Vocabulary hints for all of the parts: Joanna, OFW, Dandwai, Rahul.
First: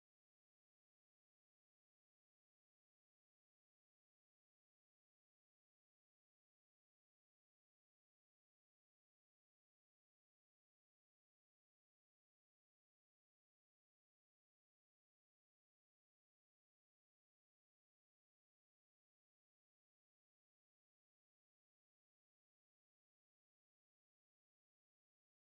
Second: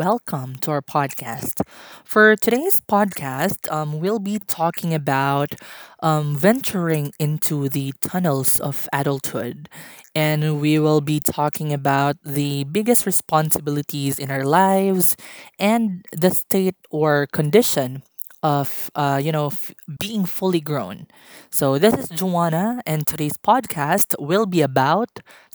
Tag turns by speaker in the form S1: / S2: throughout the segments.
S1: welcome to our podcast. For today's podcast, we'll be talking about venturing into the tunnels of adulthood. And we will be talking about the biggest responsibilities in our lives and the state or condition of being fully grown. So this is Joanna, and today's podcast will be about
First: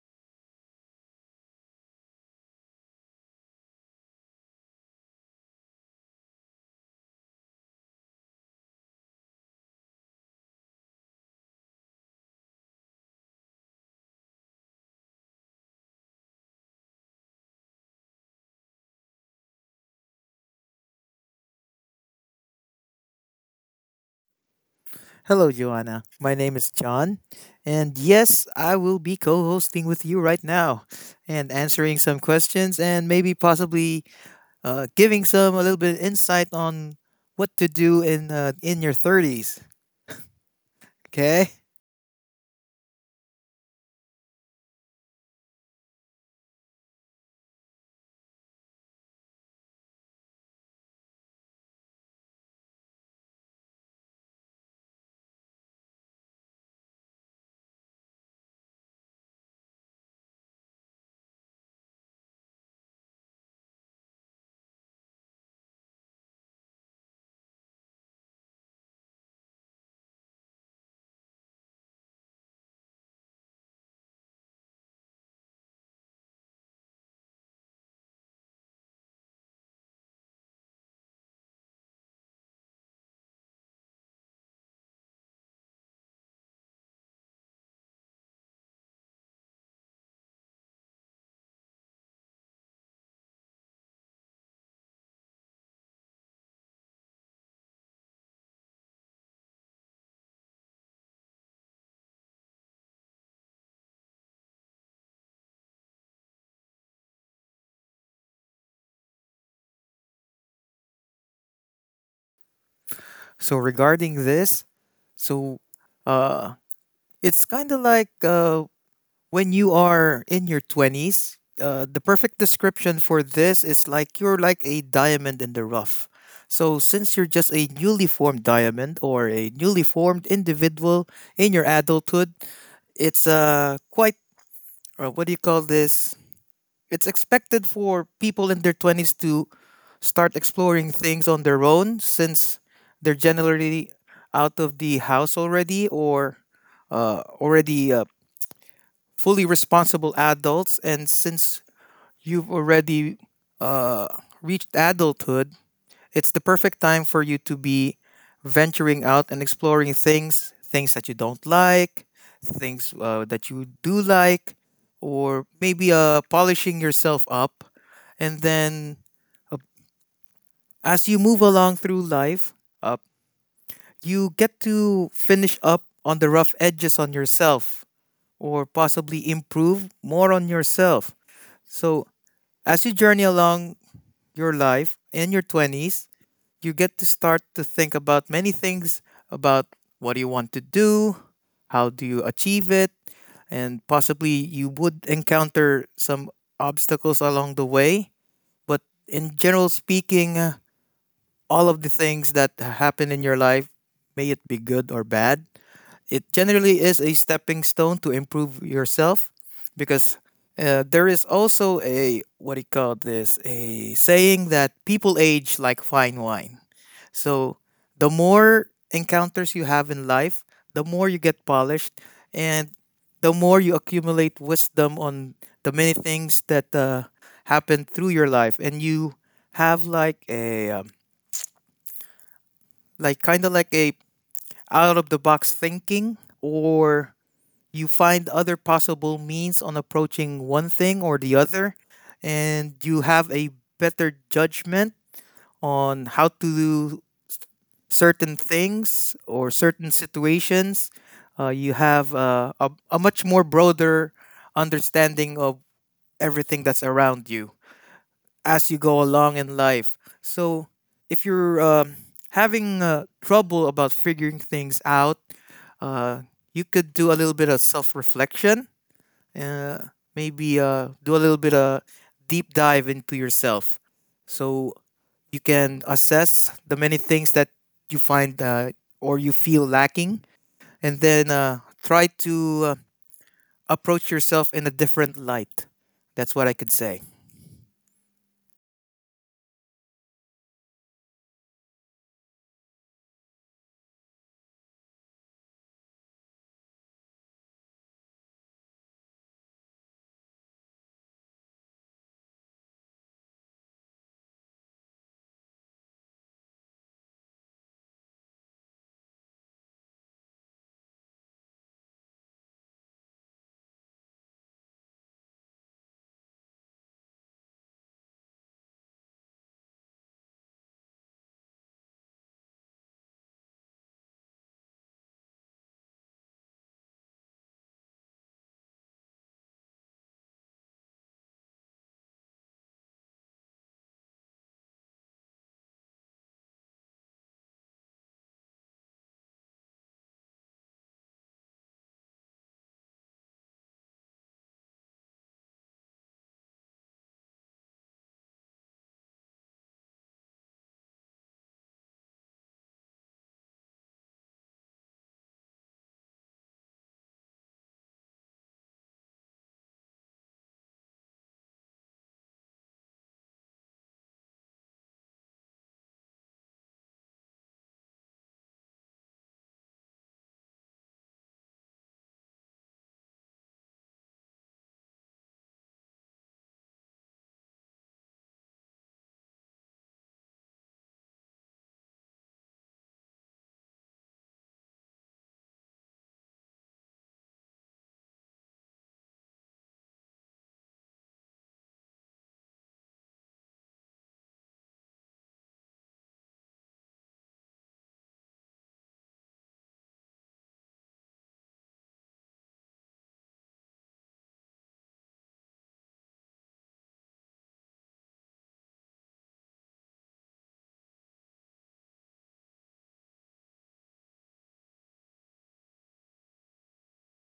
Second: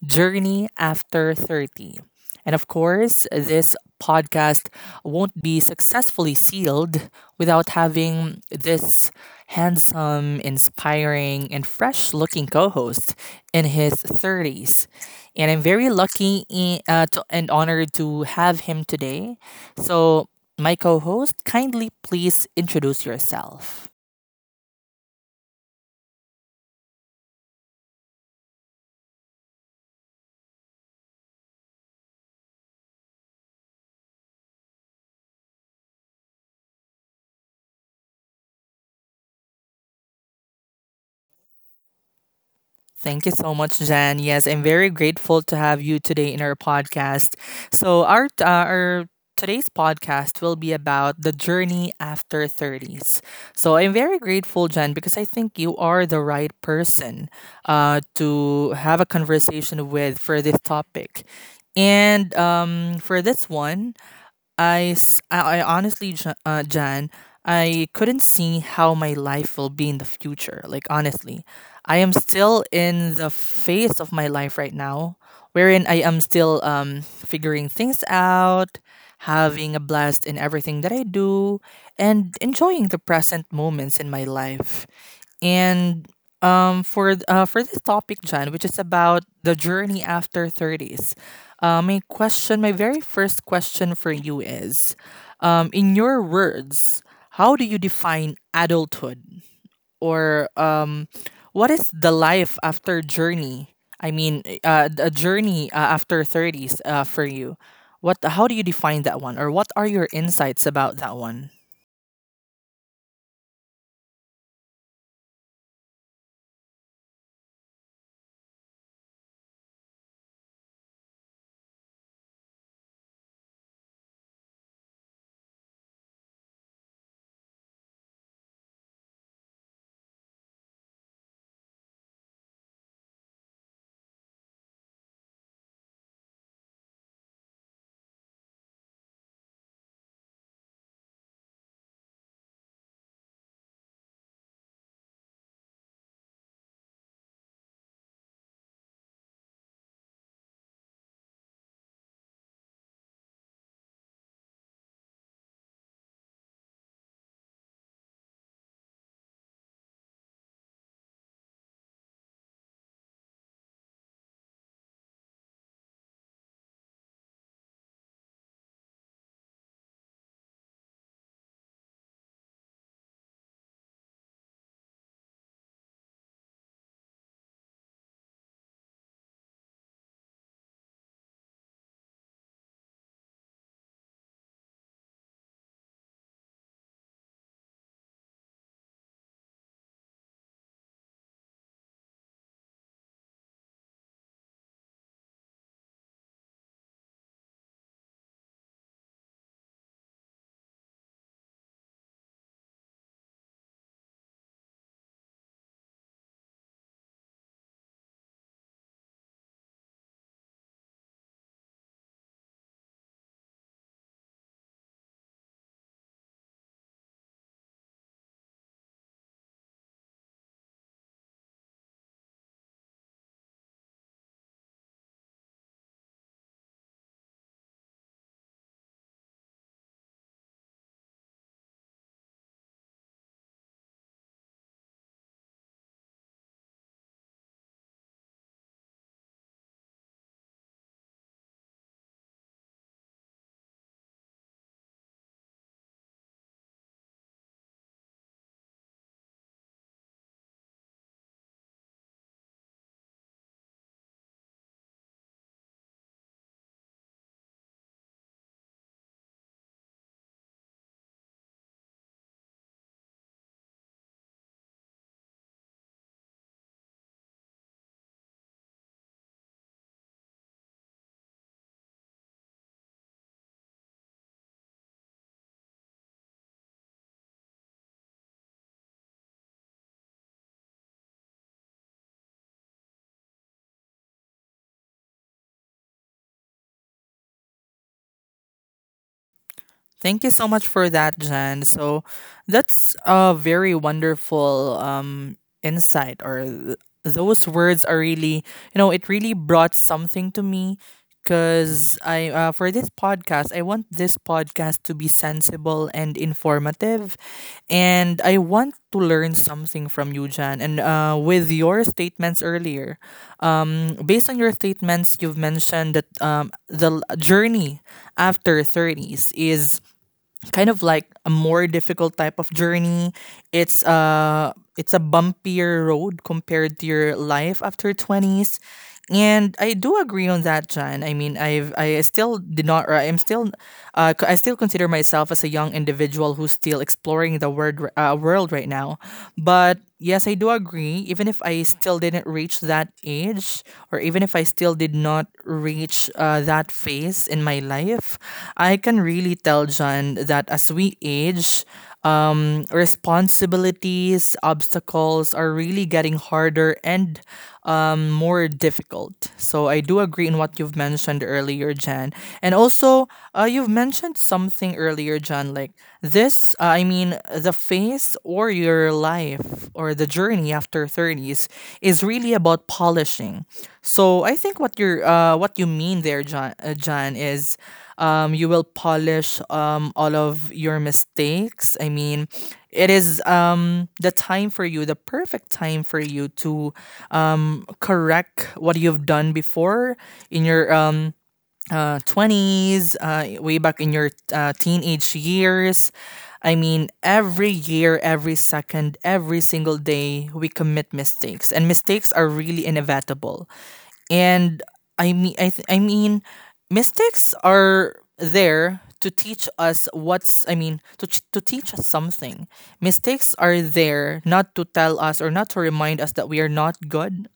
S1: journey after 30. And of course, this podcast won't be successfully sealed without having this handsome, inspiring, and fresh looking co host in his 30s. And I'm very lucky to, and honored to have him today. So, my co host, kindly please introduce yourself.
S2: Hello, Joanna. My name is John. And yes, I will be co hosting with you right now and answering some questions and maybe possibly giving some a little bit of insight on what to do in your 30s. Okay?
S1: Thank you so much, Jan. Yes, I'm very grateful to have you today in our podcast. So, our today's podcast will be about the journey after 30s. So, I'm very grateful, Jan, because I think you are the right person to have a conversation with for this topic. And for this one, I honestly, Jan, I couldn't see how my life will be in the future. Like, honestly, I am still in the phase of my life right now, wherein I am still figuring things out, having a blast in everything that I do, and enjoying the present moments in my life. And for this topic, John, which is about the journey after thirties, my question, my very first question for you is, in your words, how do you define adulthood, or what is the life after journey? I mean, a journey after thirties for you. What? How do you define that one, or what are your insights about that one?
S2: So, regarding this, so uh, it's kind of like when you are in your 20s, the perfect description for this is like you're like a diamond in the rough. So, since you're just a newly formed diamond or a newly formed individual in your adulthood, it's quite, what do you call this? It's expected for people in their 20s to start exploring things on their own since they're generally out of the house already or already fully responsible adults. And since you've already uh, reached adulthood, it's the perfect time for you to be venturing out and exploring things, things that you don't like, things that you do like, or maybe polishing yourself up. And then uh, as you move along through life, uh, you get to finish up on the rough edges on yourself or possibly improve more on yourself. So, as you journey along your life in your 20s, you get to start to think about many things about what do you want to do, how do you achieve it, and possibly you would encounter some obstacles along the way. But in general speaking, all of the things that happen in your life, may it be good or bad, it generally is a stepping stone to improve yourself because there is also a what do you call this a saying that people age like fine wine. So the more encounters you have in life, the more you get polished, and the more you accumulate wisdom on the many things that happen through your life, and you have like a like kind of like a out of the box thinking or you find other possible means on approaching one thing or the other, and you have a better judgment on how to do certain things or certain situations. You have a much more broader understanding of everything that's around you as you go along in life. So, if you're having trouble about figuring things out, uh, you could do a little bit of self reflection, uh, maybe do a little bit of deep dive into yourself so you can assess the many things that you find or you feel lacking, and then try to approach yourself in a different light. That's what I could say.
S1: Thank you so much for that, Jan. So that's a very wonderful insight, those words are really, you know, it really brought something to me. Because I, for this podcast, I want this podcast to be sensible and informative, and I want to learn something from you, Jan. And with your statements earlier, based on your statements, you've mentioned that journey after 30s is kind of like a more difficult type of journey. It's uh, it's a bumpier road compared to your life after 20s. And I do agree on that, Jan. I mean, I still did not, or I'm still I still consider myself as a young individual who's still exploring the word world right now. But yes, I do agree. Even if I still didn't reach that age, or even if I still did not reach that phase in my life, I can really tell John that as we age, responsibilities, obstacles are really getting harder and more difficult. So I do agree in what you've mentioned earlier, Jan. And also, you've mentioned something earlier, Jan, like this, I mean, the phase or your life or the journey after 30s is really about polishing. So I think what what you mean there, Jan is you will polish all of your mistakes. I mean, it is the time for you, the perfect time for you to correct what you've done before in your 20s, way back in your teenage years. I mean, every year, every second, every single day, we commit mistakes. And mistakes are really inevitable. And I mean, mystics are there to teach us what's. I mean, to teach us something. Mystics are there not to tell us or not to remind us that we are not good,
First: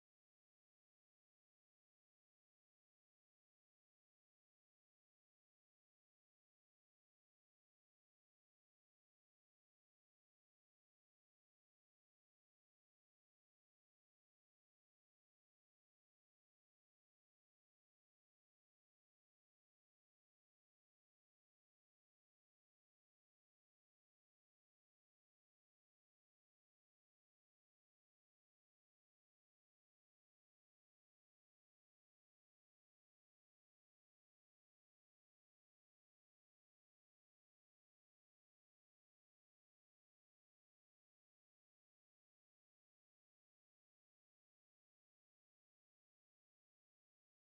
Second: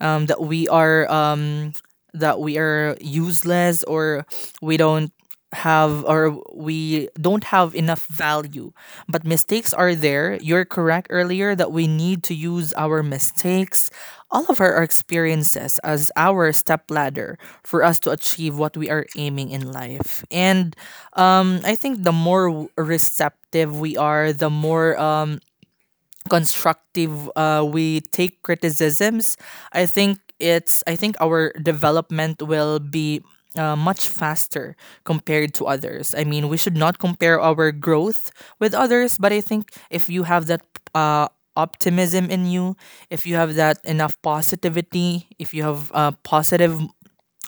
S1: um, that we are um, that we are useless, or we don't have or we don't have enough value. But mistakes are there. You're correct earlier that we need to use our mistakes, all of our experiences as our stepladder for us to achieve what we are aiming in life. And I think the more receptive we are, the more constructive we take criticisms, I think it's I think our development will be much faster compared to others. I mean, we should not compare our growth with others, but I think if you have that uh, optimism in you, if you have that enough positivity, if you have positive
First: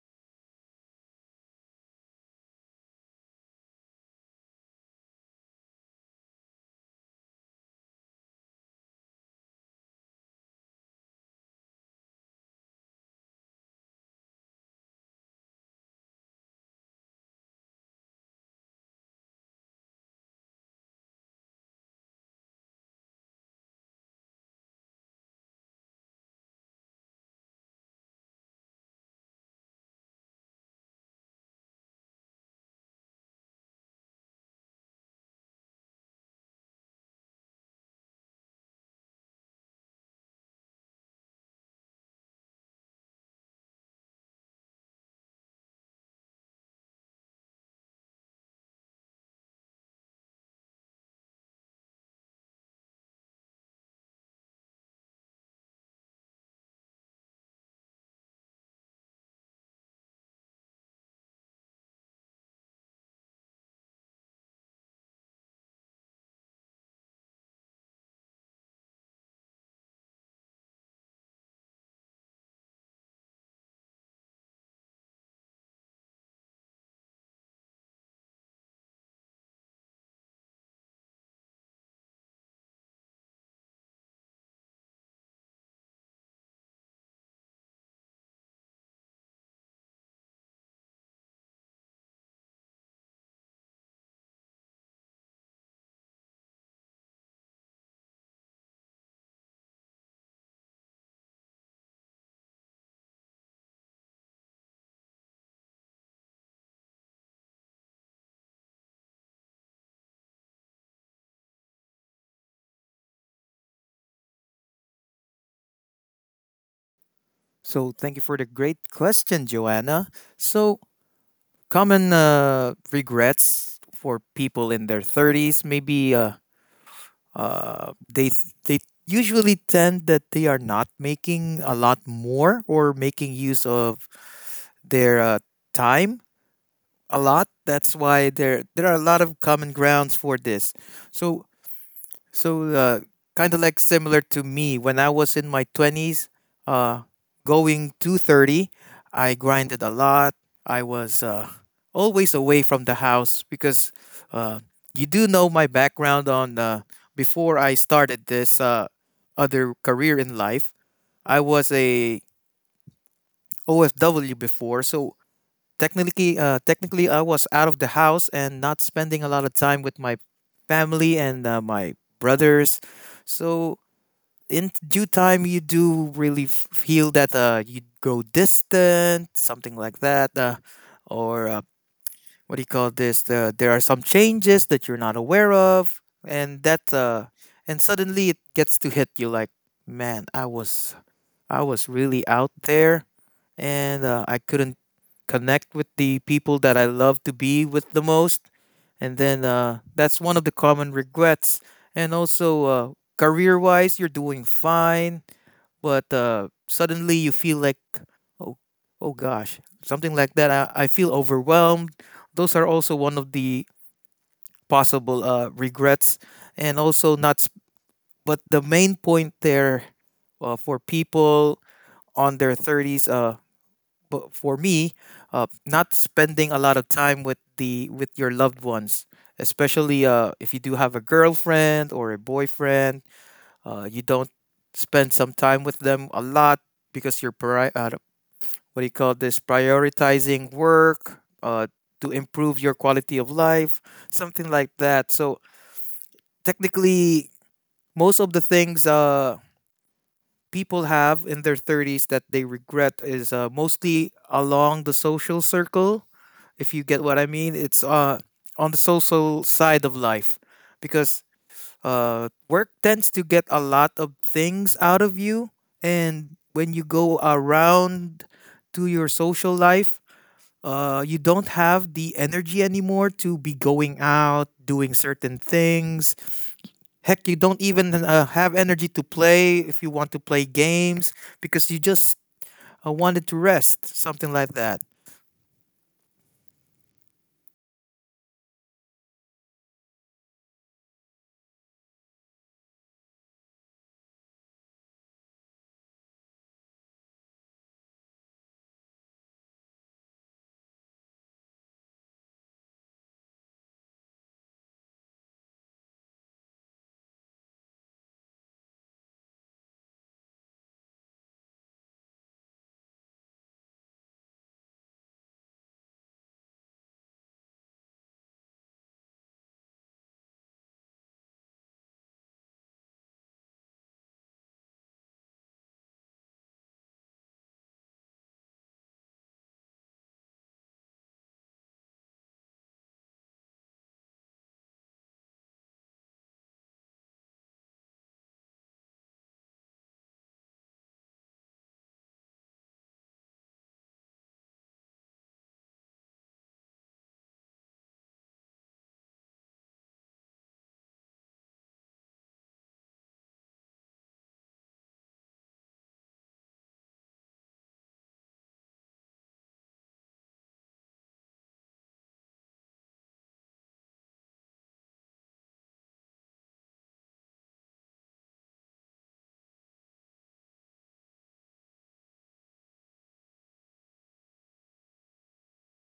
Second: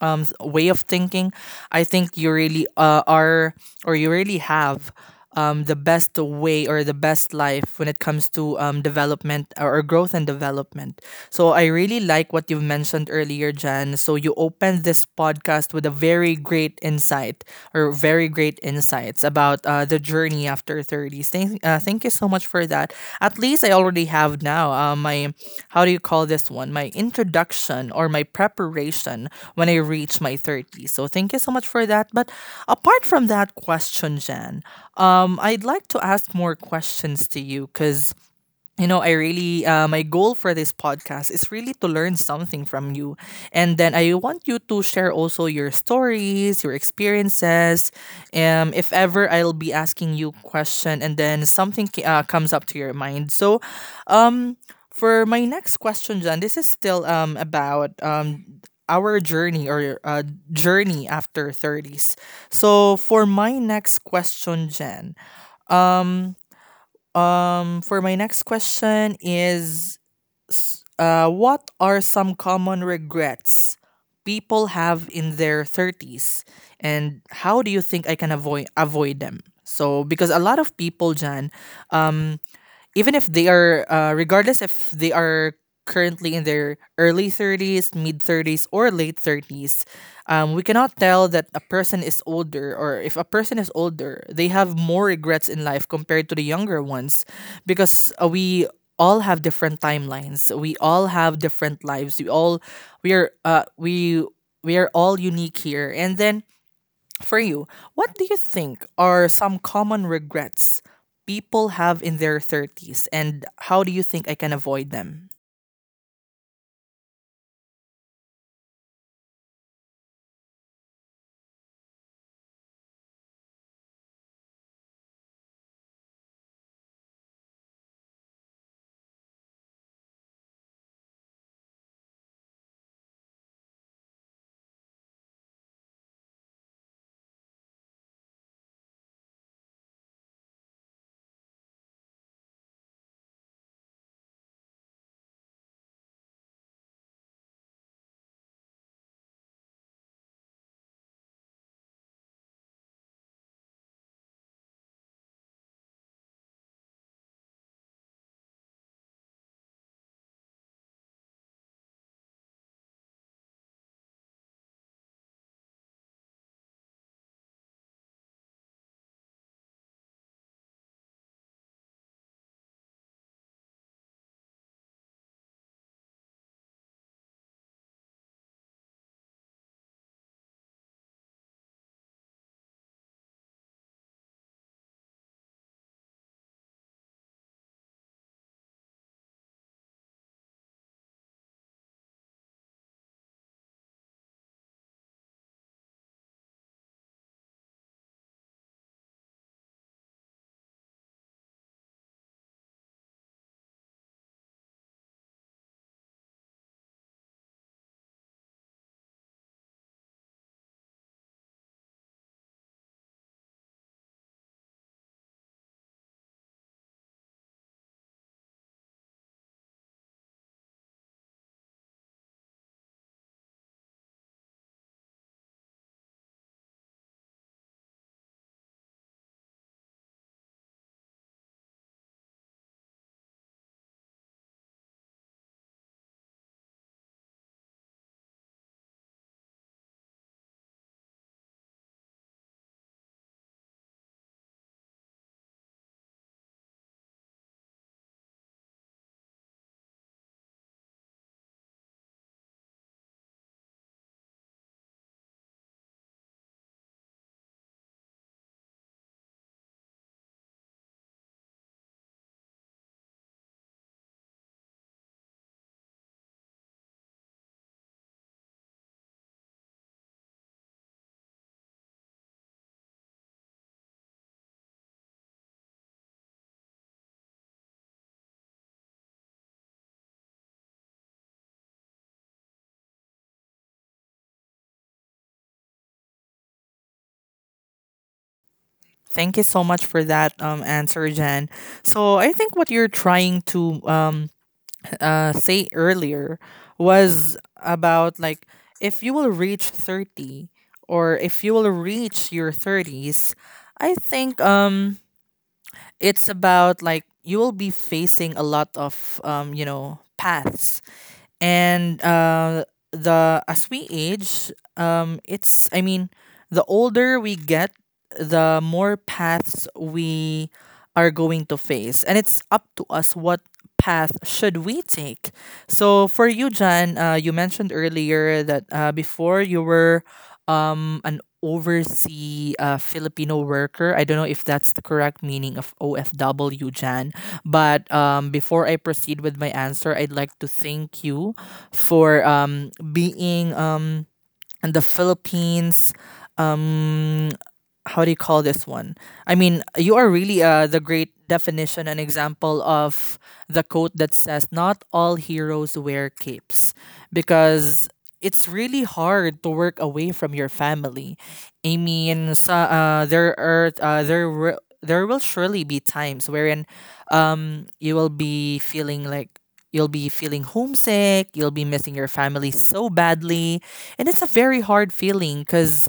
S1: way of thinking, I think you really are or you really have the best way or the best life when it comes to development or growth and development. So I really like what you've mentioned earlier, Jan. So you opened this podcast with a very great insight or very great insights about the journey after 30s. Thank you so much for that. At least I already have now my, how do you call this one? My introduction or my preparation when I reach my 30s. So thank you so much for that. But apart from that question, Jen, I'd like to ask more questions to you, because you know, I really, my goal for this podcast is really to learn something from you. And then I want you to share also your stories, your experiences. If ever I'll be asking you question and then something comes up to your mind. So, um, for my next question, John, this is still about our journey or journey after 30s. So, for my next question, Jen, um for my next question is, what are some common regrets people have in their thirties, and how do you think I can avoid them? So, because a lot of people, Jan, um, even if they are regardless if they are currently in their early 30s, mid 30s, or late 30s, we cannot tell that a person is older, or if a person is older, they have more regrets in life compared to the younger ones. Because we all have different timelines, we all have different lives, we are uh, we we are all unique here. And then for you, what do you think are some common regrets people have in their 30s, and how do you think I can avoid them?
S2: So thank you for the great question, Joanna. So common regrets for people in their 30s maybe uh, they they usually tend that they are not making a lot more or making use of their time a lot. That's why there are a lot of common grounds for this. So so, kind of like similar to me, when I was in my 20s, uh, going to 30, I grinded a lot. I was always away from the house because uh, you do know my background on before I started this other career in life. I was a OFW before, so technically, I was out of the house and not spending a lot of time with my family and my brothers. So in due time you do really feel that you grow distant, something like that, or what do you call this, the, there are some changes that you're not aware of, and that and suddenly it gets to hit you like, man, I was really out there, and I couldn't connect with the people that I love to be with the most. And then that's one of the common regrets. And also, career wise you're doing fine, but suddenly you feel like, oh, oh gosh, something like that. I feel overwhelmed. Those are also one of the possible regrets, and also not. S- but the main point there, for people on their thirties, but for me, not spending a lot of time with the with your loved ones, especially if you do have a girlfriend or a boyfriend, you don't spend some time with them a lot because what do you call this, prioritizing work to improve your quality of life, something like that. So technically most of the things, people have in their 30s that they regret is, mostly along the social circle, if you get what I mean. It's on the social side of life because work tends to get a lot of things out of you, and when you go around to your social life, you don't have the energy anymore to be going out, doing certain things. Heck, you don't even have energy to play if you want to play games because you just wanted to rest, something like that.
S1: Thank you so much for that answer, Jan. So, I think what you're trying to say earlier was about like if you will reach 30, or if you will reach your 30s, I think it's about like you will be facing a lot of, you know, paths. And the as we age, it's, I mean, the older we get, the more paths we are going to face, and it's up to us what path should we take. So for you, John, you mentioned earlier that before you were an overseas Filipino worker, I don't know if that's the correct meaning of OFW, Jan, but before I proceed with my answer, I'd like to thank you for being and the Philippines. Um, how do you call this one? I mean, you are really the great definition and example of the quote that says, "Not all heroes wear capes," because it's really hard to work away from your family. I mean, sa, there are there were. There will surely be times wherein you will be feeling like you'll be feeling homesick, you'll be missing your family so badly, and it's a very hard feeling because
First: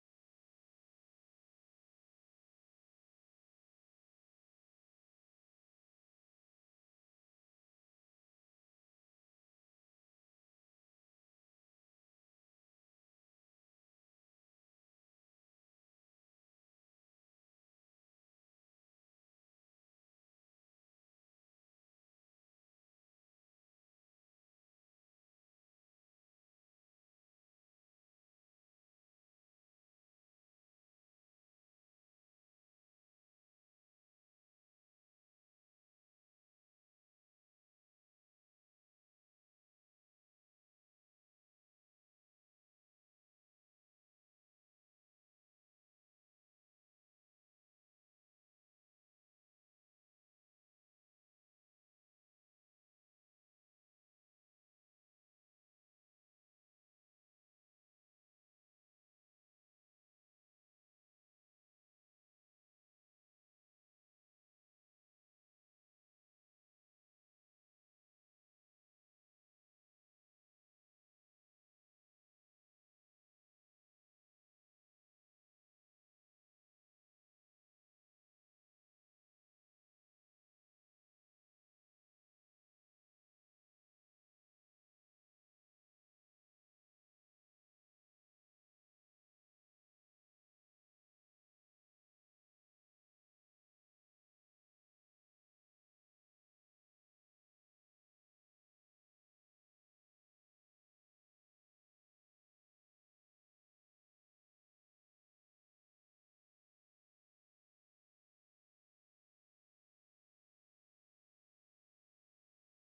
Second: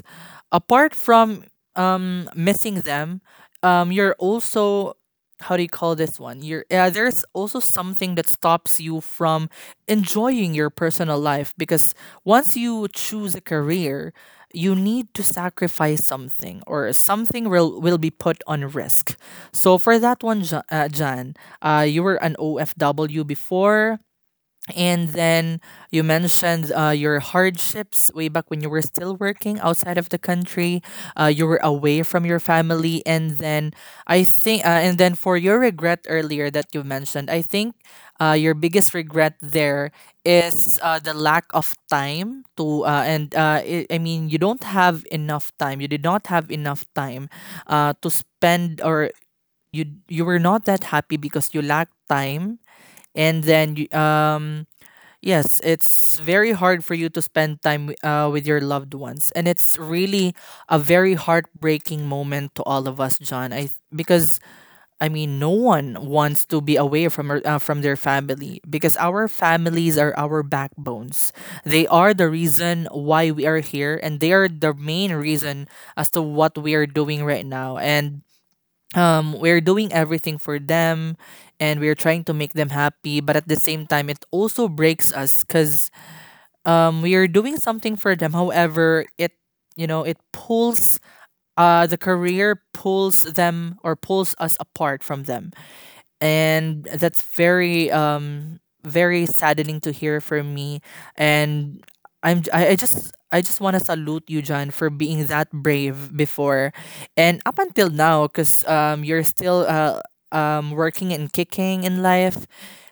S1: apart from missing them, you're also, how do you call this one? You're there's also something that stops you from enjoying your personal life, because once you choose a career, you need to sacrifice something, or something will be put on risk. So for that one, Jan, you were an OFW before, and then you mentioned your hardships way back when you were still working outside of the country. You were away from your family, and then I think, and then for your regret earlier that you mentioned, I think your biggest regret there is the lack of time to, and I mean, you don't have enough time. You did not have enough time to spend, or you were not that happy because you lacked time, and then you um. Yes, it's very hard for you to spend time with your loved ones, and it's really a very heartbreaking moment to all of us, John. Because I mean, no one wants to be away from from their family, because our families are our backbones. They are the reason why we are here, and they are the main reason as to what we are doing right now. And we're doing everything for them, and we're trying to make them happy. But at the same time, it also breaks us because we are doing something for them. However, it it pulls, the career pulls them or pulls us apart from them, and that's very very saddening to hear from me. And I'm j- I just want to salute you, John, for being that brave before and up until now because you're still working and kicking in life.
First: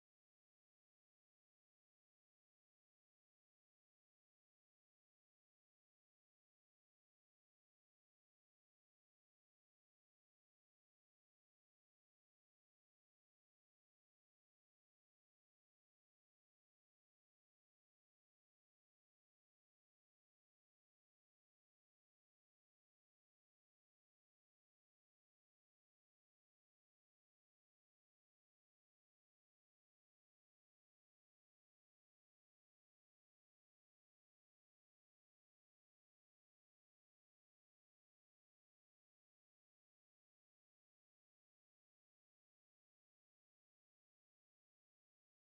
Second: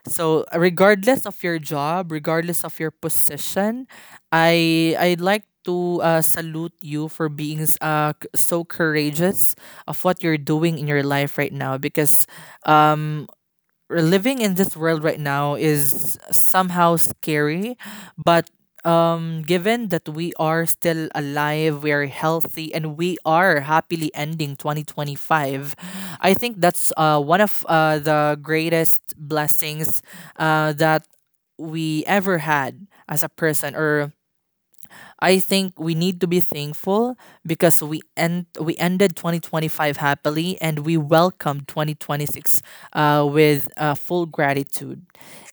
S1: So regardless of your job, regardless of your position, I'd like to salute you for being so courageous of what you're doing in your life right now, because um we living in this world right now is somehow scary. But given that we are still alive, we are healthy, and we are happily ending 2025, I think that's one of the greatest blessings that we ever had as a person. Or I think we need to be thankful because we end we ended 2025 happily and we welcomed 2026 with full gratitude.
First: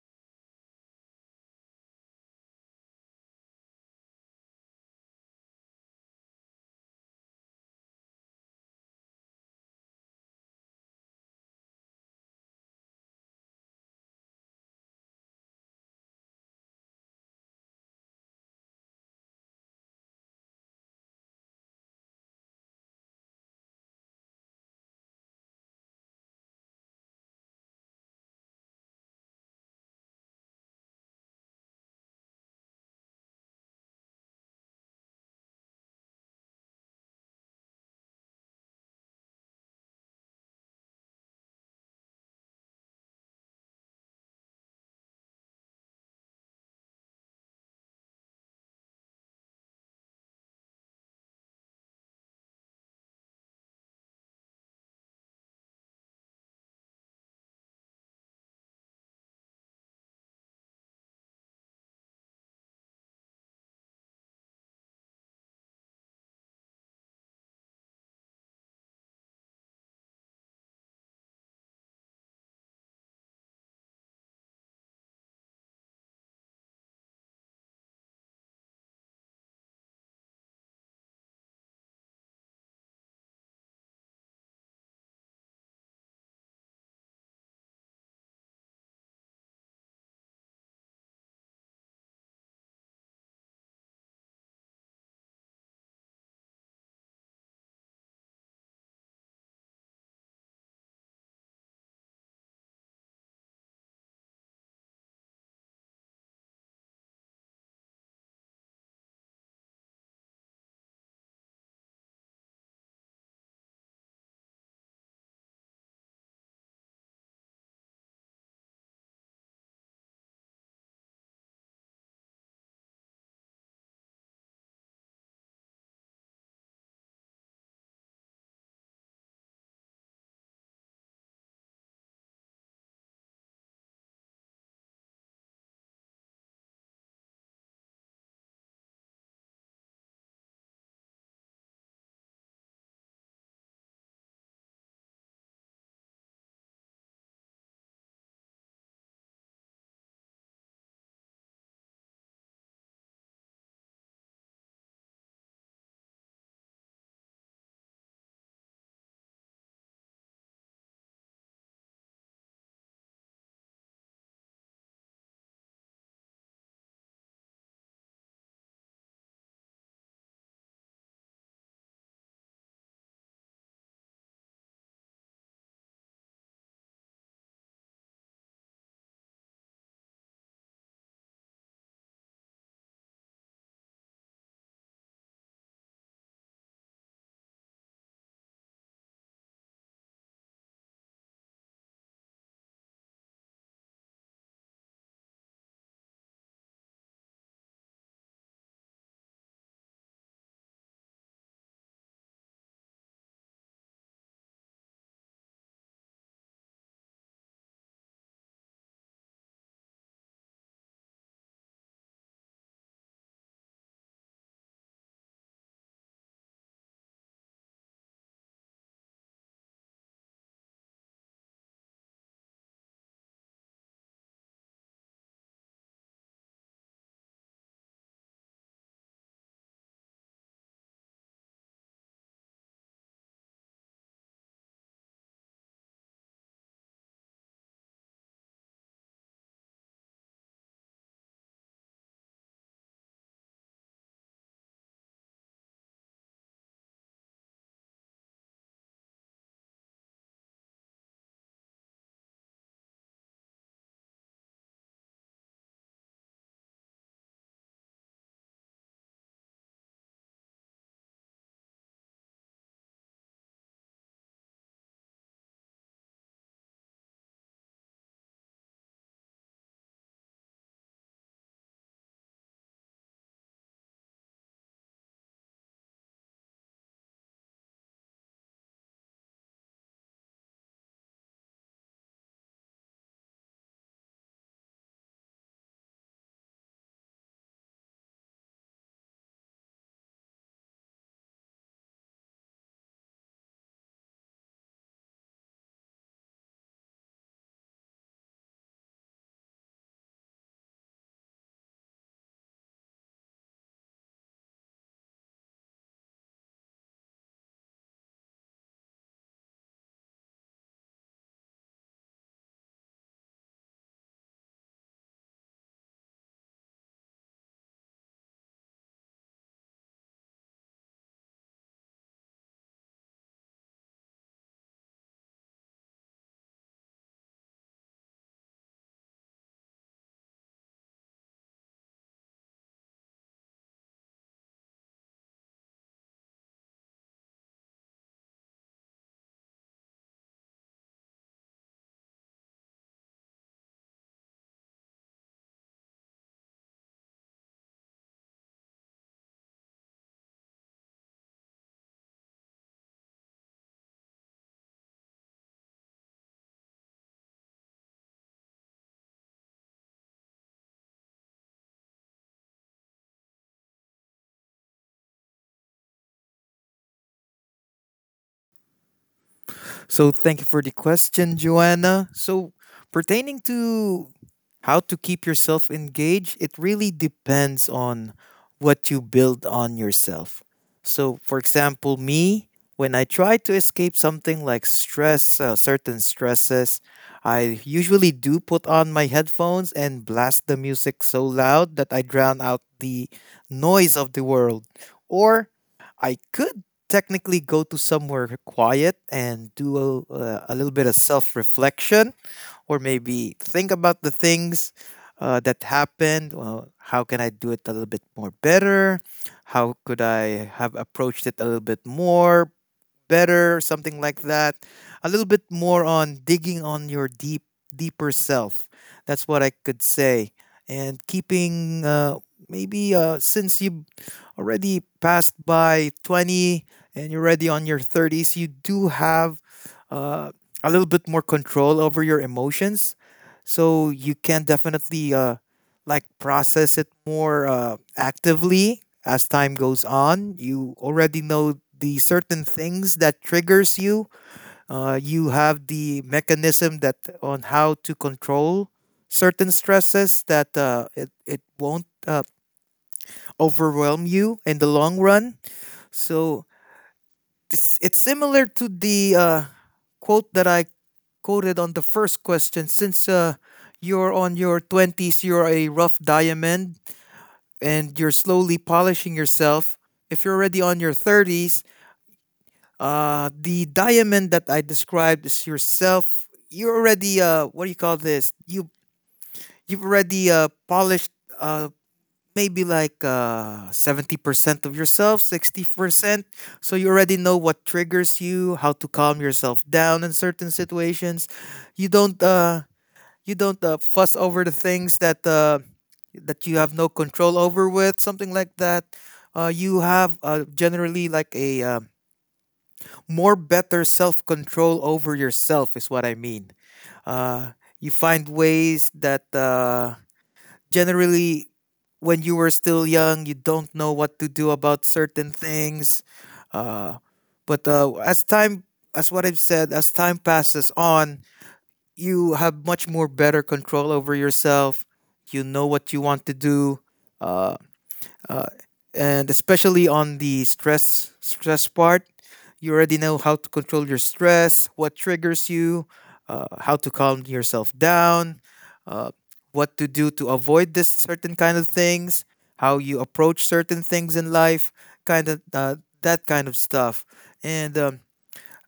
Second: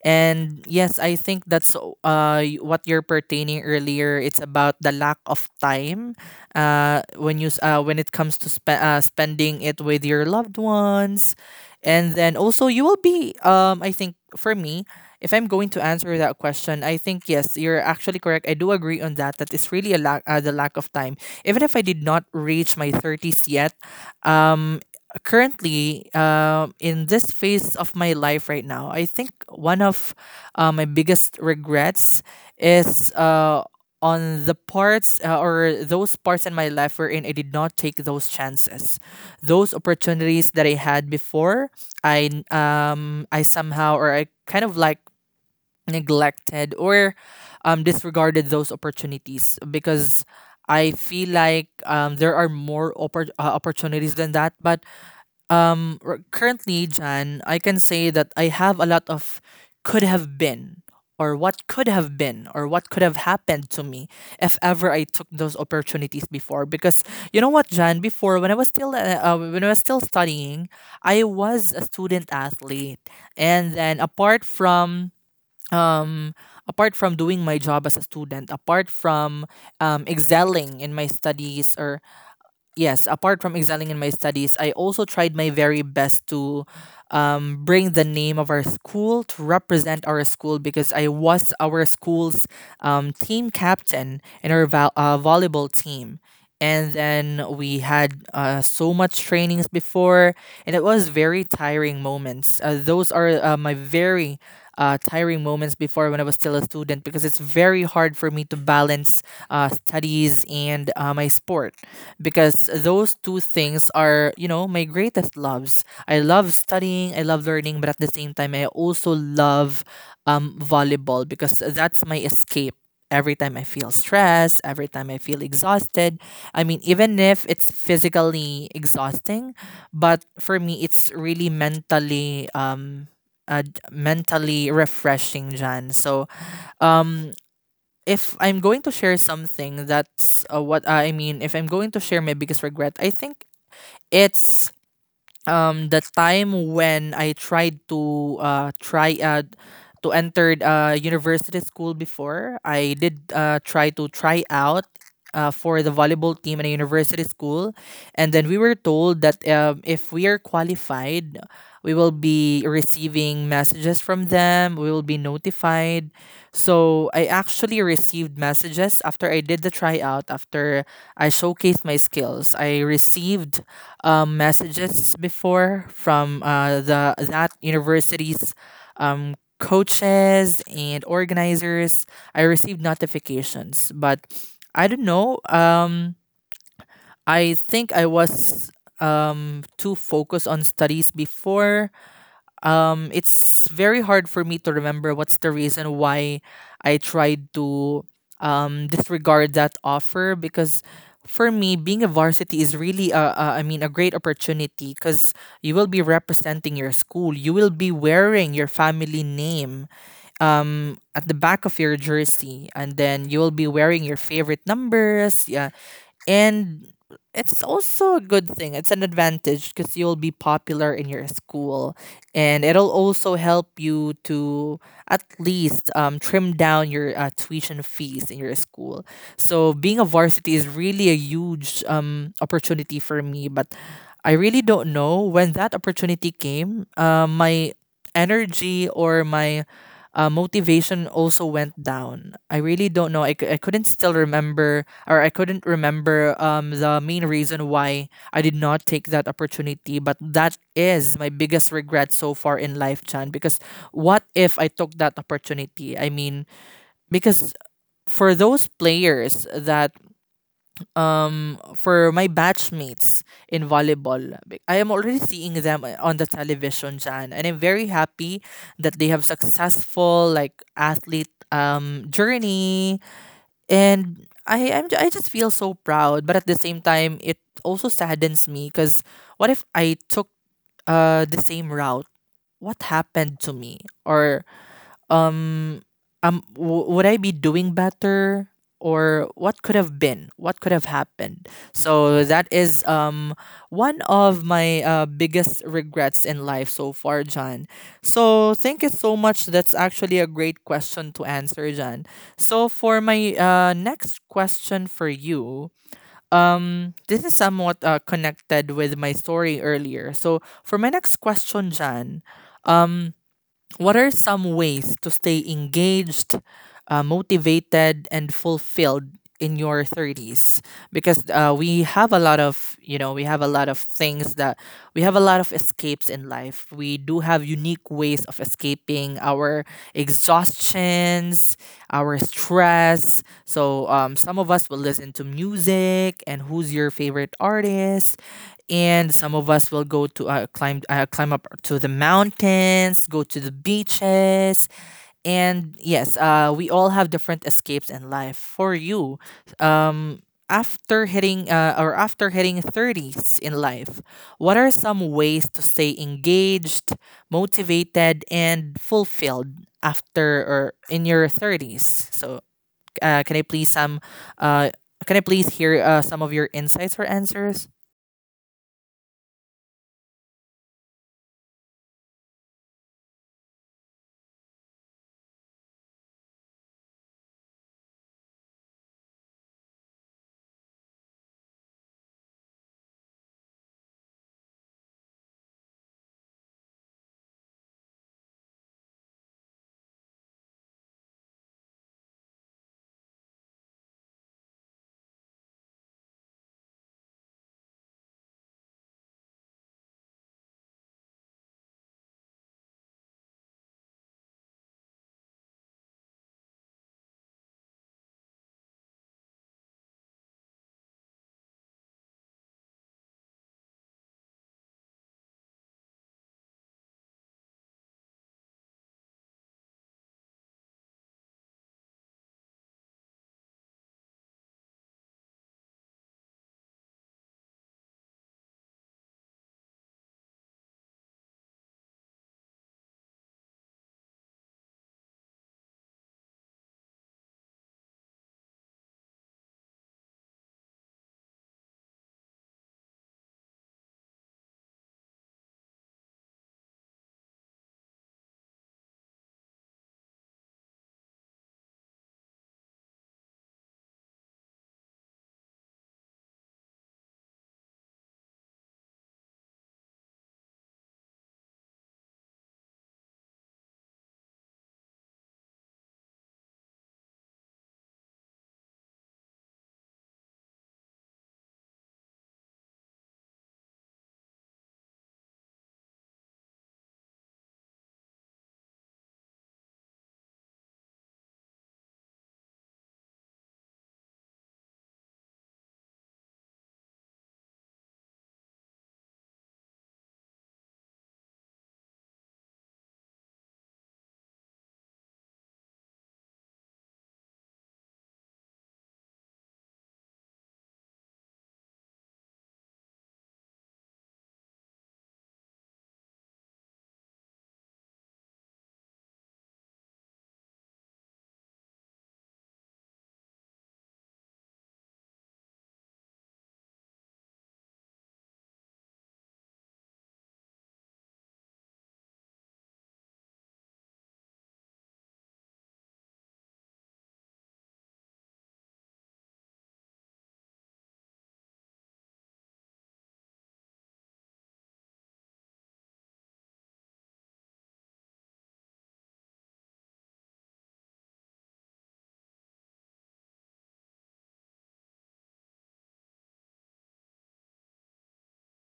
S1: And yes, I think that's what you're pertaining earlier. It's about the lack of time when when it comes to spending it with your loved ones. And then also you will be I think for me, if I'm going to answer that question, I think yes, you're actually correct. I do agree on that. That it's really a lack, the lack of time. Even if I did not reach my thirties yet, um, currently, in this phase of my life right now, I think one of my biggest regrets is on the parts, or those parts in my life wherein I did not take those chances, those opportunities that I had before. I somehow, or I kind of like neglected or disregarded those opportunities because I feel like there are more opportunities than that. But currently, Jan, I can say that I have a lot of could have been, or what could have been, or what could have happened to me if ever I took those opportunities before. Because you know what, Jan, before when I was still when I was still studying, I was a student athlete, and then um apart from doing my job as a student, apart from excelling in my studies, or yes, apart from excelling in my studies, I also tried my very best to bring the name of our school, to represent our school, because I was our school's team captain in our volleyball team. And then we had so much trainings before, and it was very tiring moments. Those are my very tiring moments before when I was still a student, because it's very hard for me to balance studies and my sport, because those two things are, you know, my greatest loves. I love studying, I love learning, but at the same time, I also love volleyball because that's my escape. Every time I feel stressed, every time I feel exhausted. I mean, even if it's physically exhausting, but for me, it's really mentally uh, mentally refreshing, Jan. So, um, if I'm going to share something that's what I mean, if I'm going to share my biggest regret, I think it's the time when I tried to try to enter university school. Before, I did try out for the volleyball team in a university school, and then we were told that if we are qualified, we will be receiving messages from them, we will be notified. So I actually received messages after I did the tryout, after I showcased my skills. I received messages before from the that university's coaches and organizers. I received notifications, but I don't know. I think I was too focused on studies before. Um, it's very hard for me to remember what's the reason why I tried to disregard that offer, because for me, being a varsity is really a I mean a great opportunity, cuz you will be representing your school, you will be wearing your family name at the back of your jersey, and then you will be wearing your favorite numbers, yeah. And it's also a good thing. It's an advantage because you'll be popular in your school, and it'll also help you to at least trim down your tuition fees in your school. So being a varsity is really a huge opportunity for me, but I really don't know. When that opportunity came, my energy or my motivation also went down. I really don't know. I couldn't still remember, or I couldn't remember the main reason why I did not take that opportunity. But that is my biggest regret so far in life, Chan. Because what if I took that opportunity? I mean, because for those players that for my batchmates in volleyball, I am already seeing them on the television, Jan, and I'm very happy that they have successful like athlete journey. And I just feel so proud, but at the same time, it also saddens me because what if I took the same route? What happened to me? Or um would I be doing better, or what could have been, what could have happened? So that is one of my biggest regrets in life so far, John. So thank you so much, that's actually a great question to answer, John. So for my next question for you, this is somewhat connected with my story earlier. So for my next question, John, um what are some ways to stay engaged, motivated, and fulfilled in your 30s? Because we have a lot of, you know, we have a lot of things that we have a lot of escapes in life. We do have unique ways of escaping our exhaustions, our stress. So some of us will listen to music. And who's your favorite artist? And some of us will go to climb up to the mountains, go to the beaches, and yes, we all have different escapes in life. For you, um, after hitting or after hitting thirties in life, what are some ways to stay engaged, motivated, and fulfilled after or in your thirties? So, uh, can I please some, uh, can I please hear some of your insights or answers?
S2: So thank you for the question, Joanna. So pertaining to how to keep yourself engaged, it really depends on what you build on yourself. So for example, me, when I try to escape something like stress, certain stresses, I usually do put on my headphones and blast the music so loud that I drown out the noise of the world. Or I could technically go to somewhere quiet and do a little bit of self reflection, or maybe think about the things that happened. Well, how can I do it a little bit more better? How could I have approached it a little bit more better, something like that. A little bit more on digging on your deeper self. That's what I could say. And keeping maybe since you already passed by 20 and you're already on your 30s, you do have uh, a little bit more control over your emotions. So you can definitely like process it more actively. As time goes on, you already know the certain things that triggers you. You have the mechanism that on how to control certain stresses, that it won't overwhelm you in the long run. So it's similar to the quote that I quoted on the first question. Since you're on your 20s, you're a rough diamond, and you're slowly polishing yourself. If you're already on your 30s, the diamond that I described is yourself. You already what do you call this? You've already polished uh maybe like 70% of yourself, 60%. So you already know what triggers you, how to calm yourself down in certain situations. You don't uh you don't fuss over the things that you have no control over with, something like that. You have generally like a more better self control over yourself is what I mean. Uh, you find ways that generally, when you were still young, you don't know what to do about certain things. Uh, but as what I've said, as time passes on, you have much more better control over yourself. You know what you want to do, uh, uh, and especially on the stress part, you already know how to control your stress, what triggers you, how to calm yourself down, uh, what to do to avoid this certain kind of things, how you approach certain things in life, kind of that kind of stuff. And um,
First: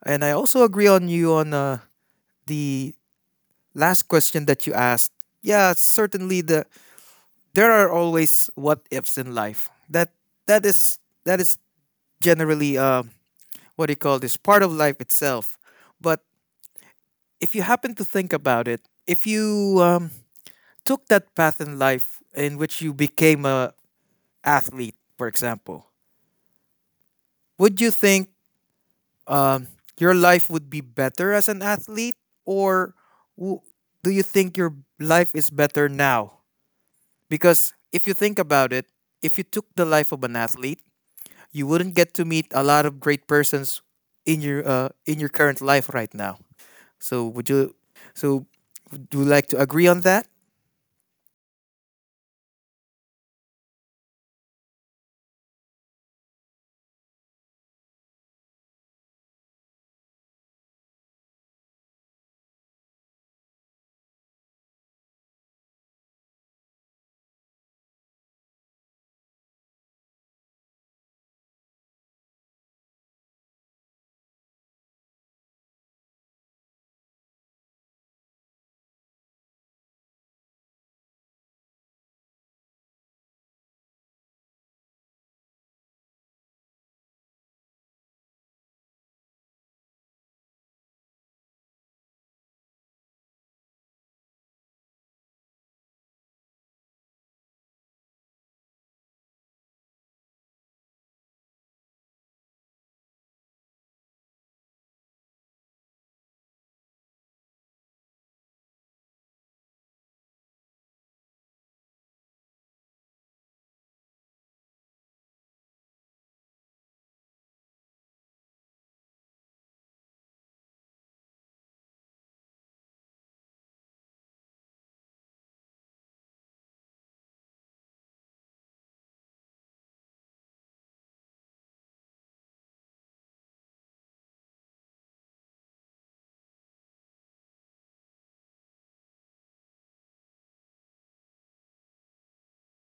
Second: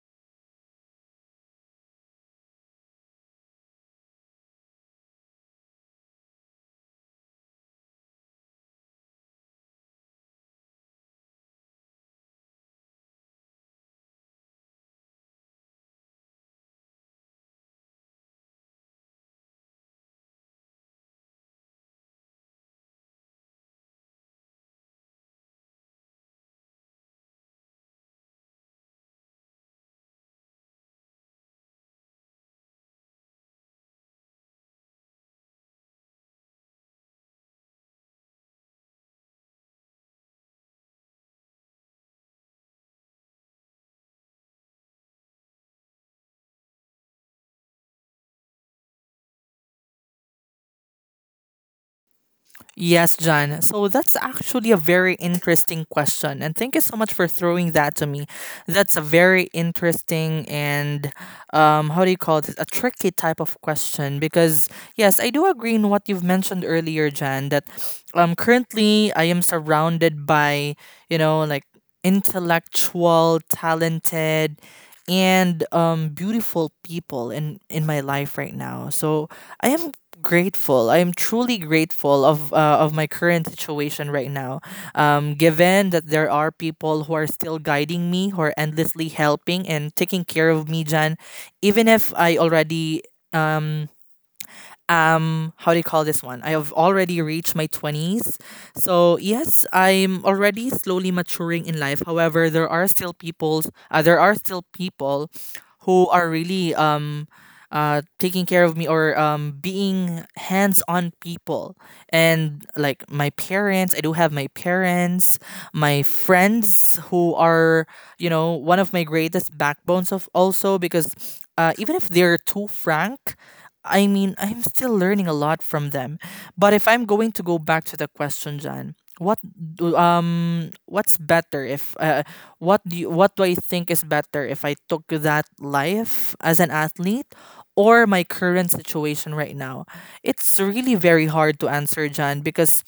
S2: and I also agree on you on the last question that you asked. Yeah, certainly the there are always what ifs in life. That is that is generally what do you call this, part of life itself. But if you happen to think about it, if you took that path in life in which you became a athlete, for example, would you think um, your life would be better as an athlete, or w- do you think your life is better now? Because if you think about it, if you took the life of an athlete, you wouldn't get to meet a lot of great persons in your current life right now. So would you? So would you like to agree on that?
S1: Yes, John. So that's actually a very interesting question. And thank you so much for throwing that to me. That's a very interesting and, how do you call it, a tricky type of question. Because, yes, I do agree in what you've mentioned earlier, Jan, that currently I am surrounded by, you know, like intellectual, talented, and beautiful people in my life right now. So I am grateful. I'm truly grateful of my current situation right now. Given that there are people who are still guiding me, who are endlessly helping and taking care of me, Jan, even if I already um how do you call this one, I have already reached my 20s. So yes, I'm already slowly maturing in life. However, there are still people, there are still people who are really taking care of me, or being hands-on people, and like my parents, I do have my parents, my friends, who are, you know, one of my greatest backbones of also, because even if they're too frank, I mean, I'm still learning a lot from them. But if I'm going to go back to the question, Jan, what's better if what do I think is better if I took that life as an athlete or my current situation right now? It's really very hard to answer, Jan, because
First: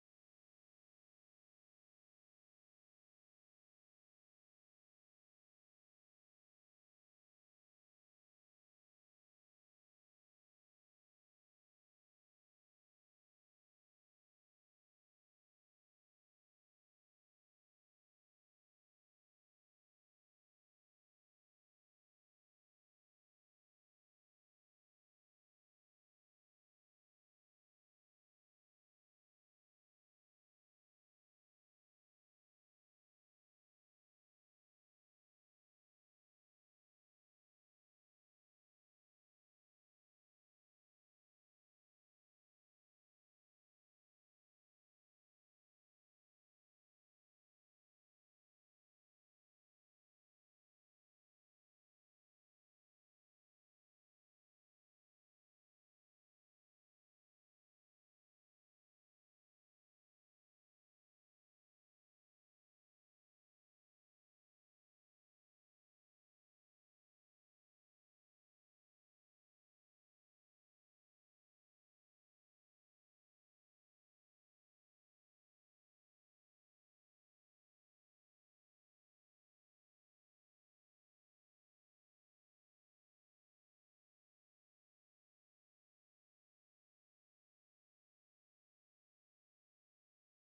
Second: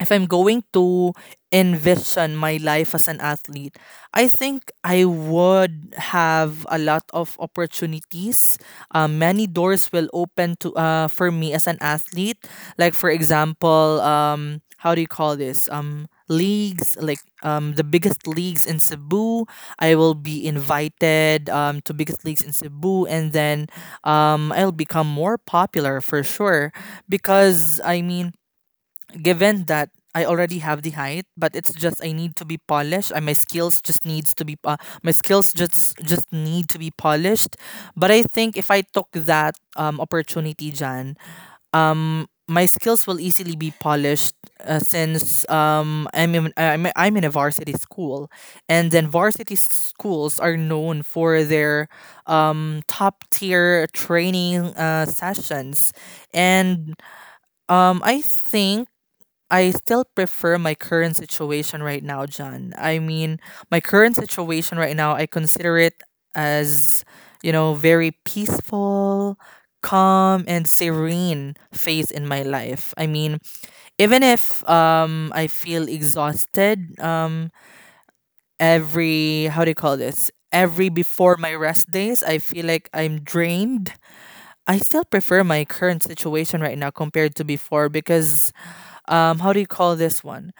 S1: if I'm going to envision my life as an athlete, I think I would have a lot of opportunities. Many doors will open to for me as an athlete. Like for example, how do you call this? Leagues like the biggest leagues in Cebu. I will be invited to biggest leagues in Cebu, and then I'll become more popular for sure because I mean, given that I already have the height, but it's just I need to be polished. And my skills just needs to be my skills just need to be polished. But I think if I took that opportunity, Jan, my skills will easily be polished, since I'm in a varsity school, and then schools are known for their top tier training sessions, and I think I still prefer my current situation right now, John. I mean, my current situation right now, I consider it as, very peaceful, calm, and serene phase in my life. I mean, even if I feel exhausted, every how do you call this? Every before my rest days, I feel like I'm drained. I still prefer my current situation right now compared to before. Because how do you call this one?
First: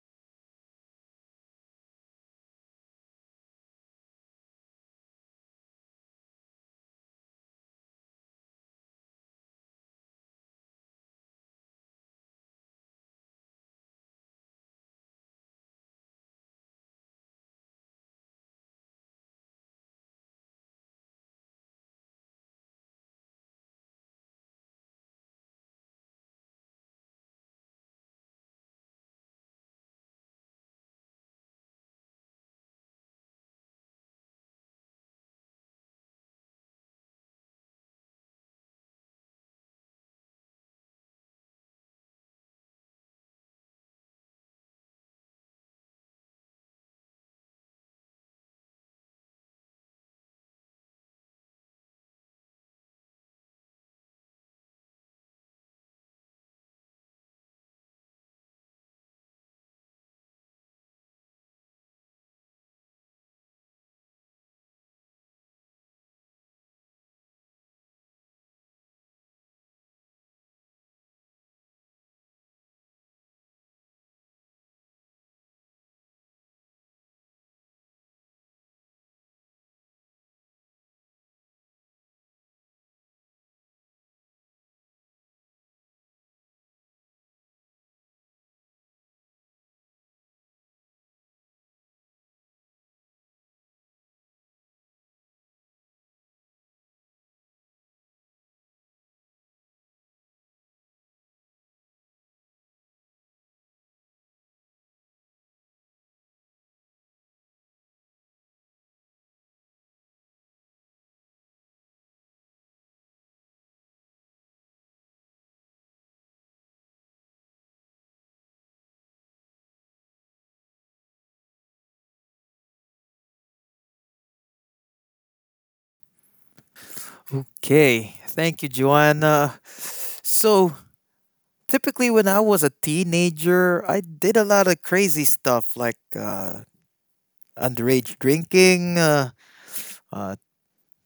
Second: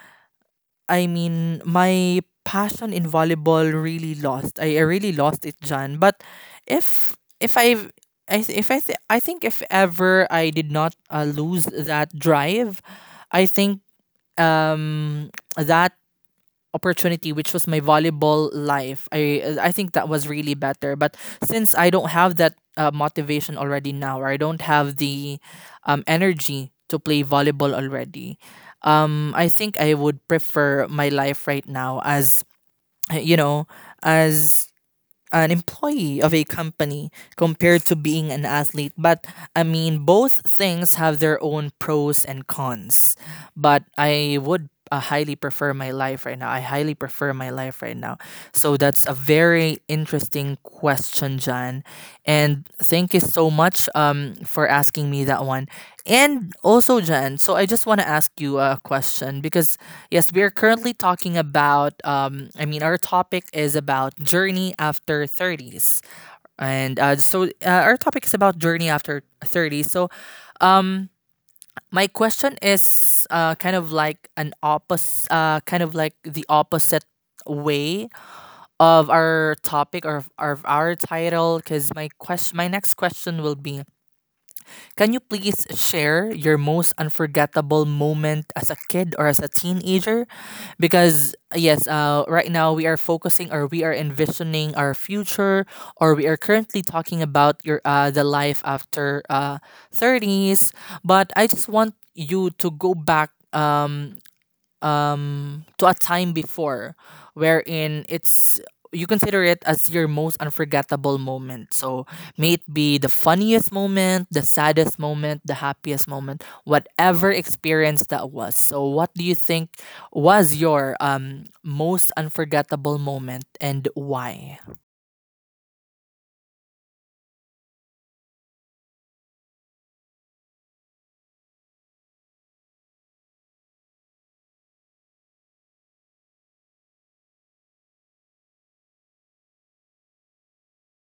S1: I mean, my passion in volleyball really lost. I really lost it, Jan. But if I've I, th- if I, th- I think if ever I did not lose that drive, I think, um, that opportunity, which was my volleyball life, I think that was really better. But since I don't have that motivation already now, or I don't have the energy to play volleyball already, I think I would prefer my life right now as, you know as an employee of a company compared to being an athlete. But I mean, both things have their own pros and cons. But I would highly prefer my life right now. I highly prefer my life right now. So that's a very interesting question, John. And thank you so much for asking me that one. And also, John, so I just want to ask you a question. Because Yes, we are currently talking about. I mean, our topic is about journey after thirties, and our topic is about journey after thirty. So, um, my question is kind of like the opposite way of our topic, or of our title. Because my question My next question will be, can you please share your most unforgettable moment as a kid or as a teenager? Because yes, right now we are focusing, or we are envisioning our future, or we are currently talking about your the life after thirties. But I just want you to go back to a time before, wherein it's you consider it as your most unforgettable moment. So may it be the funniest moment, the saddest moment, the happiest moment, whatever experience that was. So what do you think was your most unforgettable moment, and why?
S2: Okay, thank you, Joanna. So, typically, when I was a teenager, I did a lot of crazy stuff like underage drinking, uh,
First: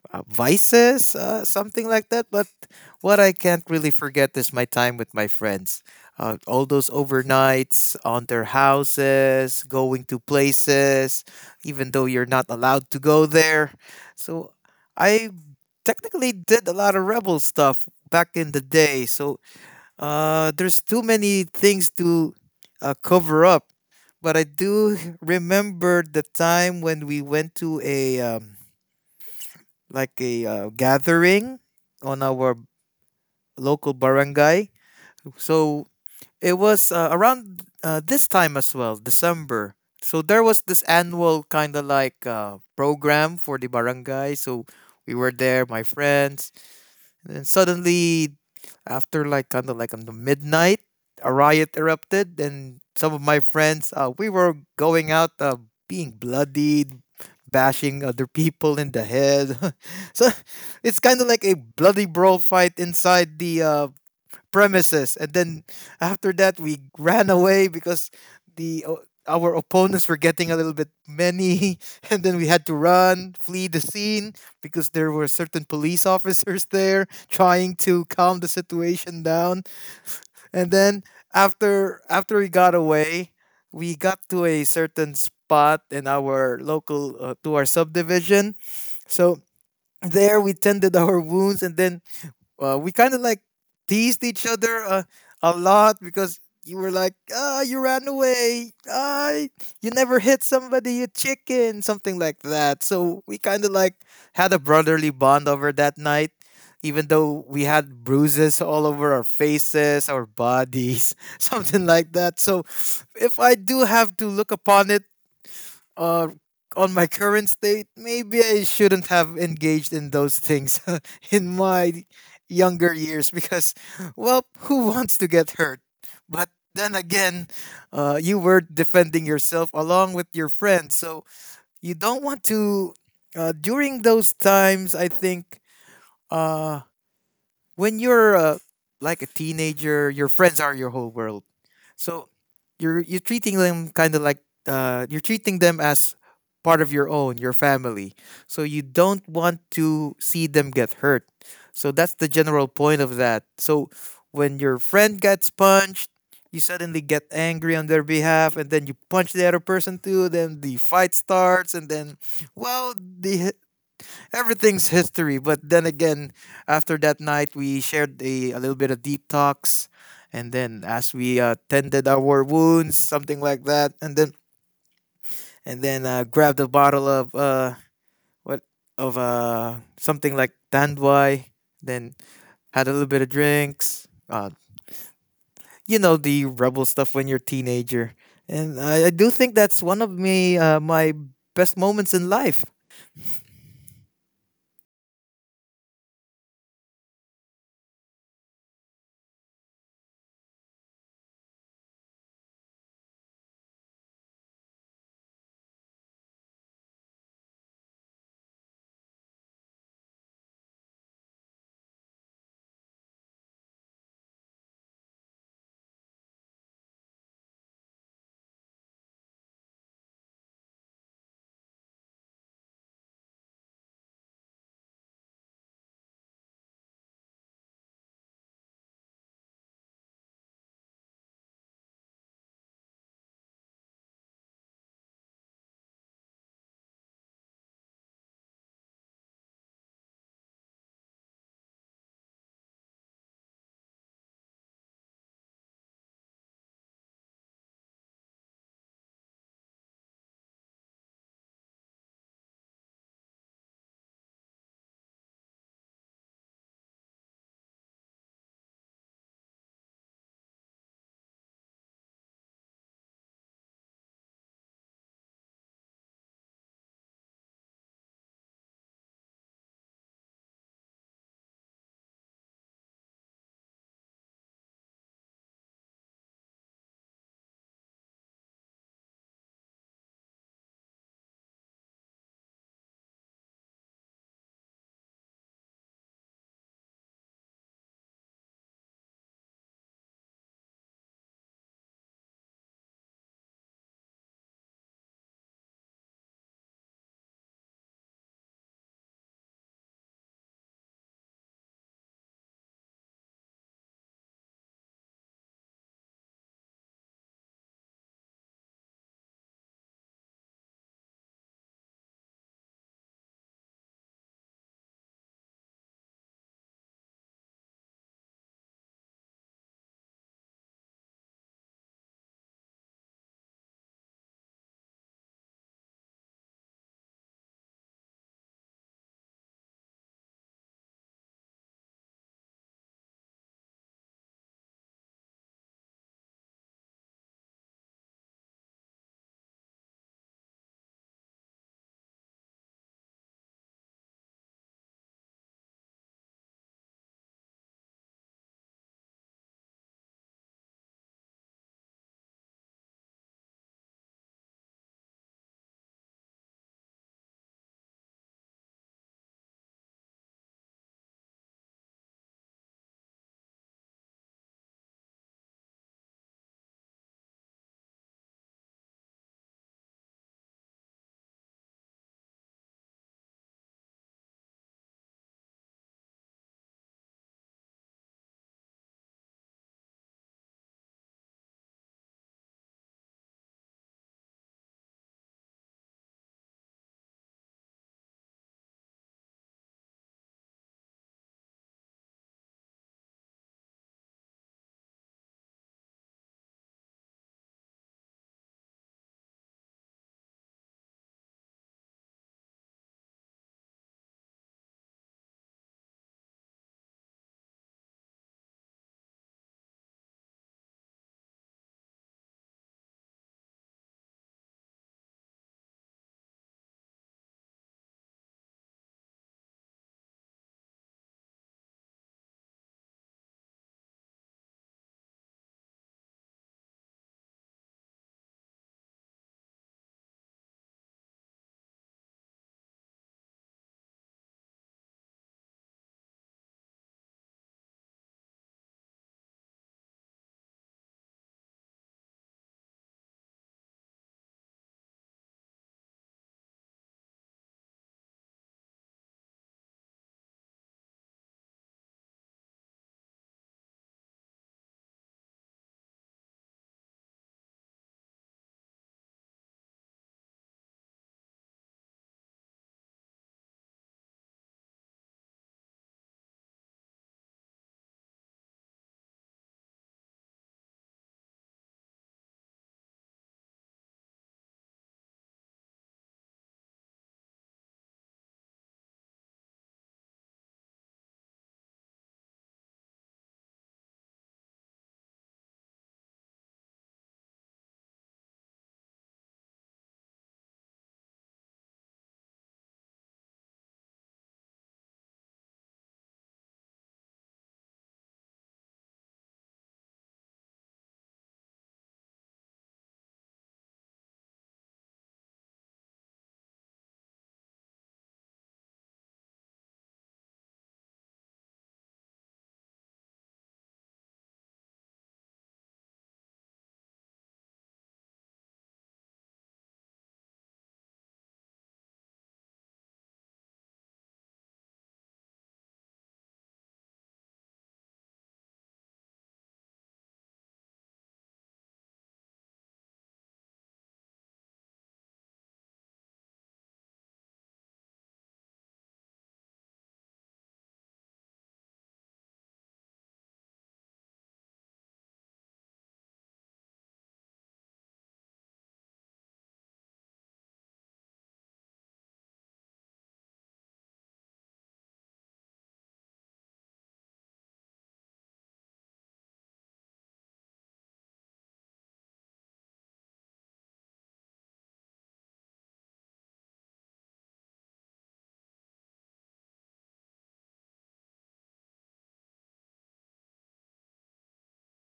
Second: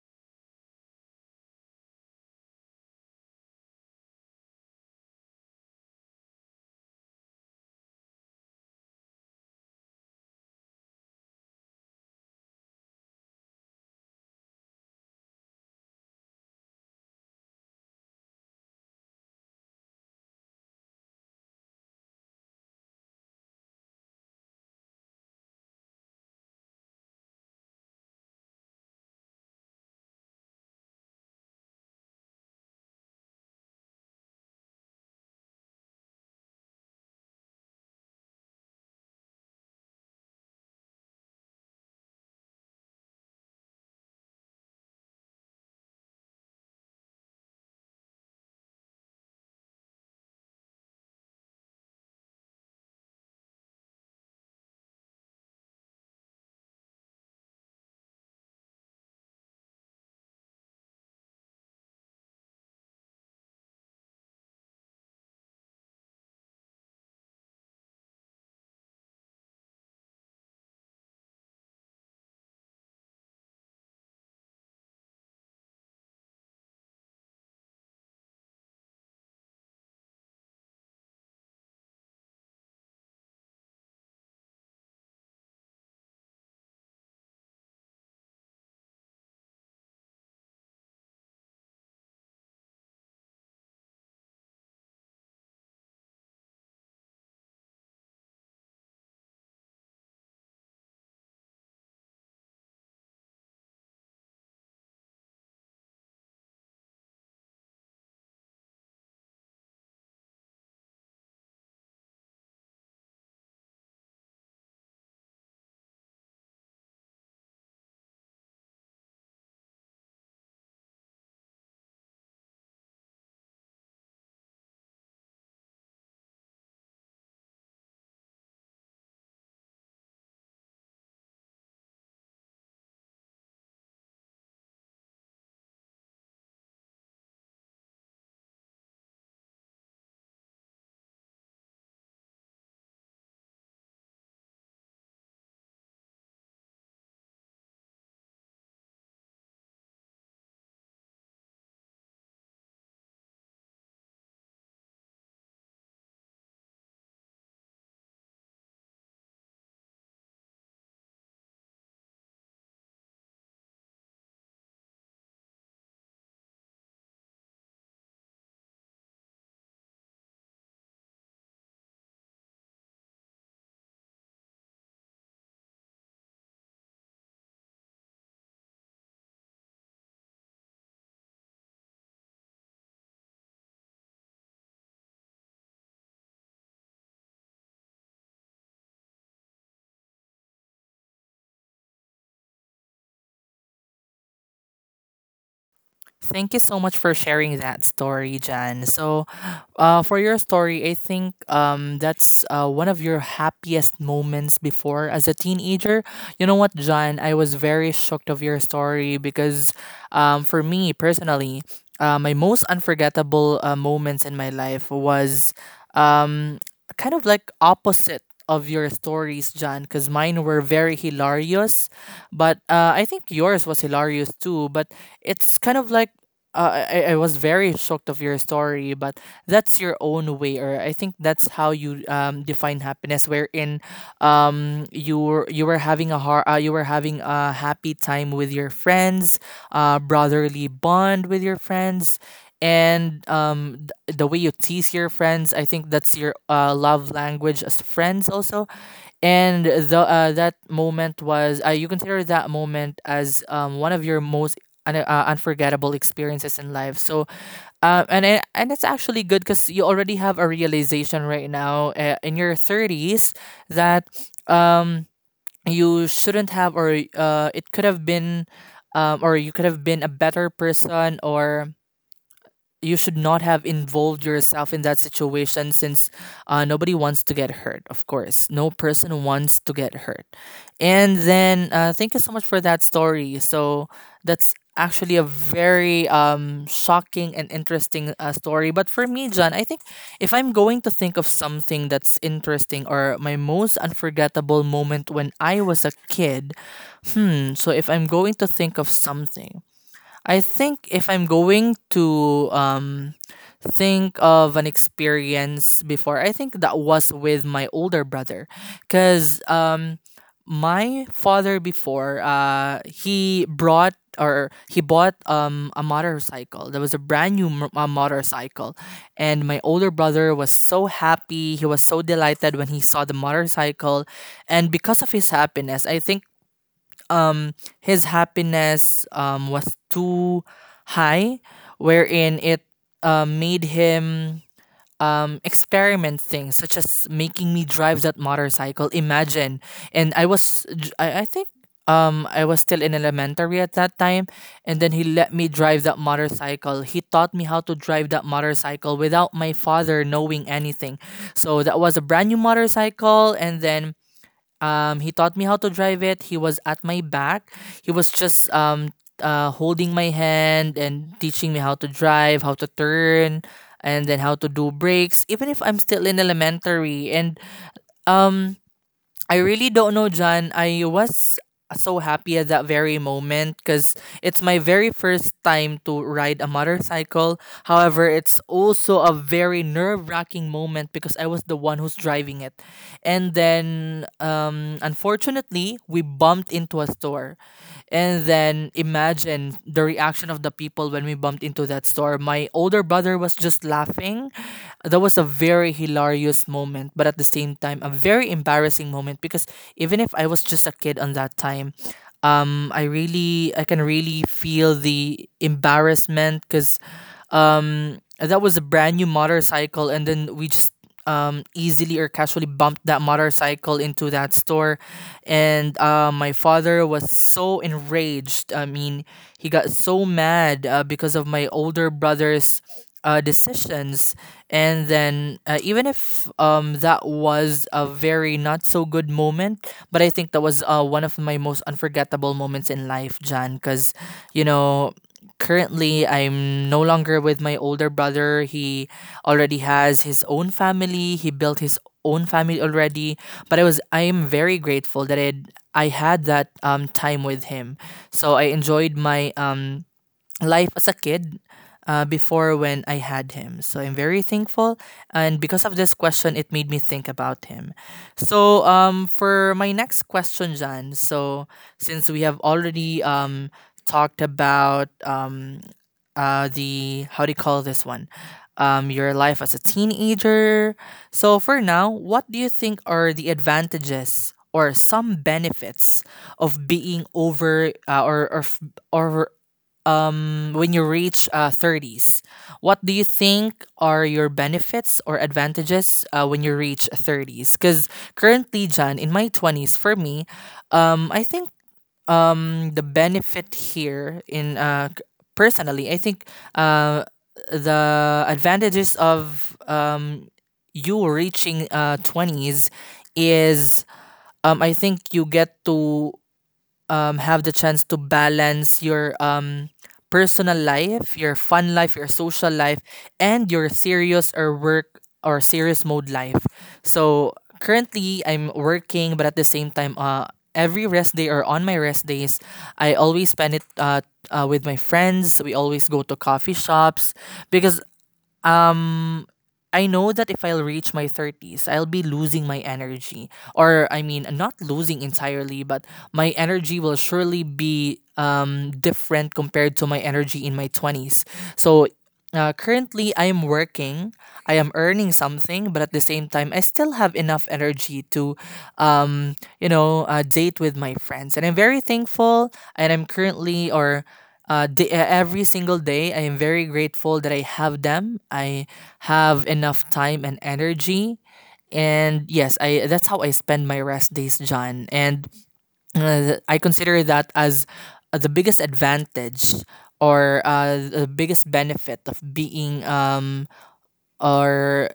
S2: vices, something like that. But what I can't really forget is my time with my friends. All those overnights on their houses, going to places, even though you're not allowed to go there. So I technically did a lot of rebel stuff back in the day. So there's too many things to cover up. But I do remember the time when we went to a like a gathering on our local barangay. So it was around this time as well, December. So there was this annual kind of like program for the barangay. So we were there, my friends, and then suddenly, after like kind of like on the midnight, a riot erupted, and some of my friends, we were going out, being bloodied, bashing other people in the head. So it's kind of like a bloody brawl fight inside the premises, and then after that we ran away because our opponents were getting a little bit many and then we had to run flee the scene because there were certain police officers there trying to calm the situation down. And then after we got away, we got to a certain spot in our local, to our subdivision. So there we tended our wounds, and then we kind of like teased each other a lot because you were like, ah, you ran away. Ah, you never hit somebody, you chicken, something like that. So we kind of like had a brotherly bond over that night, even though we had bruises all over our faces, our bodies, something like that. So if I do have to look upon it, uh, on my current state, maybe I shouldn't have engaged in those things in my younger years because, well, who wants to get hurt? But then again, you were defending yourself along with your friends, so you don't want to. During those times, I think. Uh, when you're like a teenager, your friends are your whole world. So you're treating them kind of like you're treating them as part of your own, your family. So you don't want to see them get hurt. So that's the general point of that. So when your friend gets punched, you suddenly get angry on their behalf, and then you punch the other person too. Then the fight starts, and then well, the everything's history. But then again, after that night, we shared a little bit of deep talks, and then as we tended our wounds, something like that, and then and then grabbed a bottle of what of something like Dandwai. Then had a little bit of drinks. You know, the rebel stuff when you're a teenager, and I do think that's one of me my best moments in life.
S1: Thank you so much for sharing that story, Jan. So, for your story, I think that's one of your happiest moments before as a teenager. You know what, Jan? I was very shocked of your story because for me personally, my most unforgettable moments in my life was, um, kind of like opposite of your stories, Jan, because mine were very hilarious. But I think yours was hilarious too. But it's kind of like, uh, I was very shocked of your story. But that's your own way, or I think that's how you define happiness, wherein, you were having a happy time with your friends, brotherly bond with your friends, and the way you tease your friends, I think that's your love language as friends also. And the that moment was, you consider that moment as, one of your most unforgettable experiences in life. So, and it, and it's actually good because you already have a realization right now in your thirties, that um you shouldn't have, or it could have been, or you could have been a better person, or you should not have involved yourself in that situation, since nobody wants to get hurt. Of course, no person wants to get hurt. And then thank you so much for that story. So that's actually a very shocking and interesting story. But for me, John, I think if I'm going to think of something that's interesting, or my most unforgettable moment when I was a kid, so if I'm going to think of something, I think if I'm going to think of an experience before, I think that was with my older brother, cuz my father before, he brought or he bought a motorcycle. There was a brand new motorcycle, and my older brother was so happy. He was so delighted when he saw the motorcycle. And because of his happiness, I think, um his happiness was too high, wherein it made him experiment things, such as making me drive that motorcycle. Imagine. And I think I was still in elementary at that time. And then he let me drive that motorcycle. He taught me how to drive that motorcycle without my father knowing anything. So that was a brand new motorcycle. And then, he taught me how to drive it. He was at my back. He was just holding my hand and teaching me how to drive, how to turn, and then how to do brakes. Even if I'm still in elementary. And um, I really don't know, John. I was so happy at that very moment because it's my very first time to ride a motorcycle. However, it's also a very nerve wracking moment because I was the one who's driving it. And then unfortunately we bumped into a store. And then imagine the reaction of the people when we bumped into that store. My older brother was just laughing. That was a very hilarious moment, but at the same time a very embarrassing moment, because even if I was just a kid on that time, I can really feel the embarrassment because, that was a brand new motorcycle, and then we just easily or casually bumped that motorcycle into that store. And my father was so enraged. I mean, he got so mad because of my older brother's decisions. And then even if that was a very not so good moment, but I think that was one of my most unforgettable moments in life, Jan, because, you know, currently I'm no longer with my older brother. He already has his own family. He built his own family already. But I was I am very grateful that I had that time with him. So I enjoyed my life as a kid before, when I had him. So I'm very thankful. And because of this question, it made me think about him. So for my next question, Jan, so since we have already talked about, the, how do you call this one? Your life as a teenager. So for now, what do you think are the advantages or some benefits of being over or f- or when you reach 30s? What do you think are your benefits or advantages when you reach 30s? Because currently, John, in my 20s, for me, I think, the benefit here in personally, I think uh, the advantages of, you reaching 20s is, I think you get to have the chance to balance your personal life, your fun life, your social life, and your serious or work or serious mode life. So currently, I'm working, but at the same time, every rest day or on my rest days, I always spend it with my friends. We always go to coffee shops because um I know that if I'll reach my 30s, I'll be losing my energy. Or, I mean, not losing entirely, but my energy will surely be different compared to my energy in my 20s. So, currently, I am working, I am earning something, but at the same time, I still have enough energy to, date with my friends. And I'm very thankful. And I'm currently, or day, every single day, I am very grateful that I have them. I have enough time and energy. And yes, I that's how I spend my rest days, John. And I consider that as the biggest advantage, or the biggest benefit of being, or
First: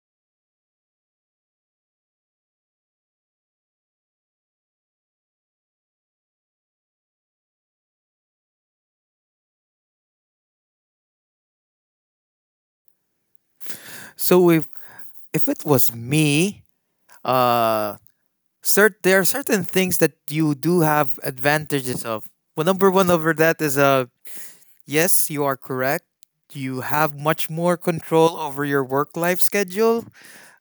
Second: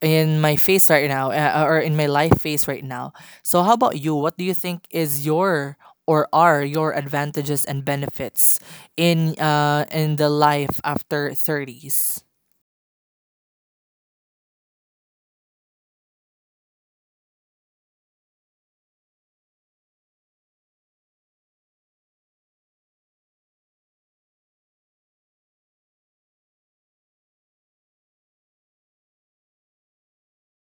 S1: in my face right now, or in my life phase right now. So how about you? What do you think is your, or are your advantages and benefits in the life after 30s?
S2: So if it was me, uh, cert there are certain things that you do have advantages of. Well, number one over that is yes, you are correct. You have much more control over your work life schedule.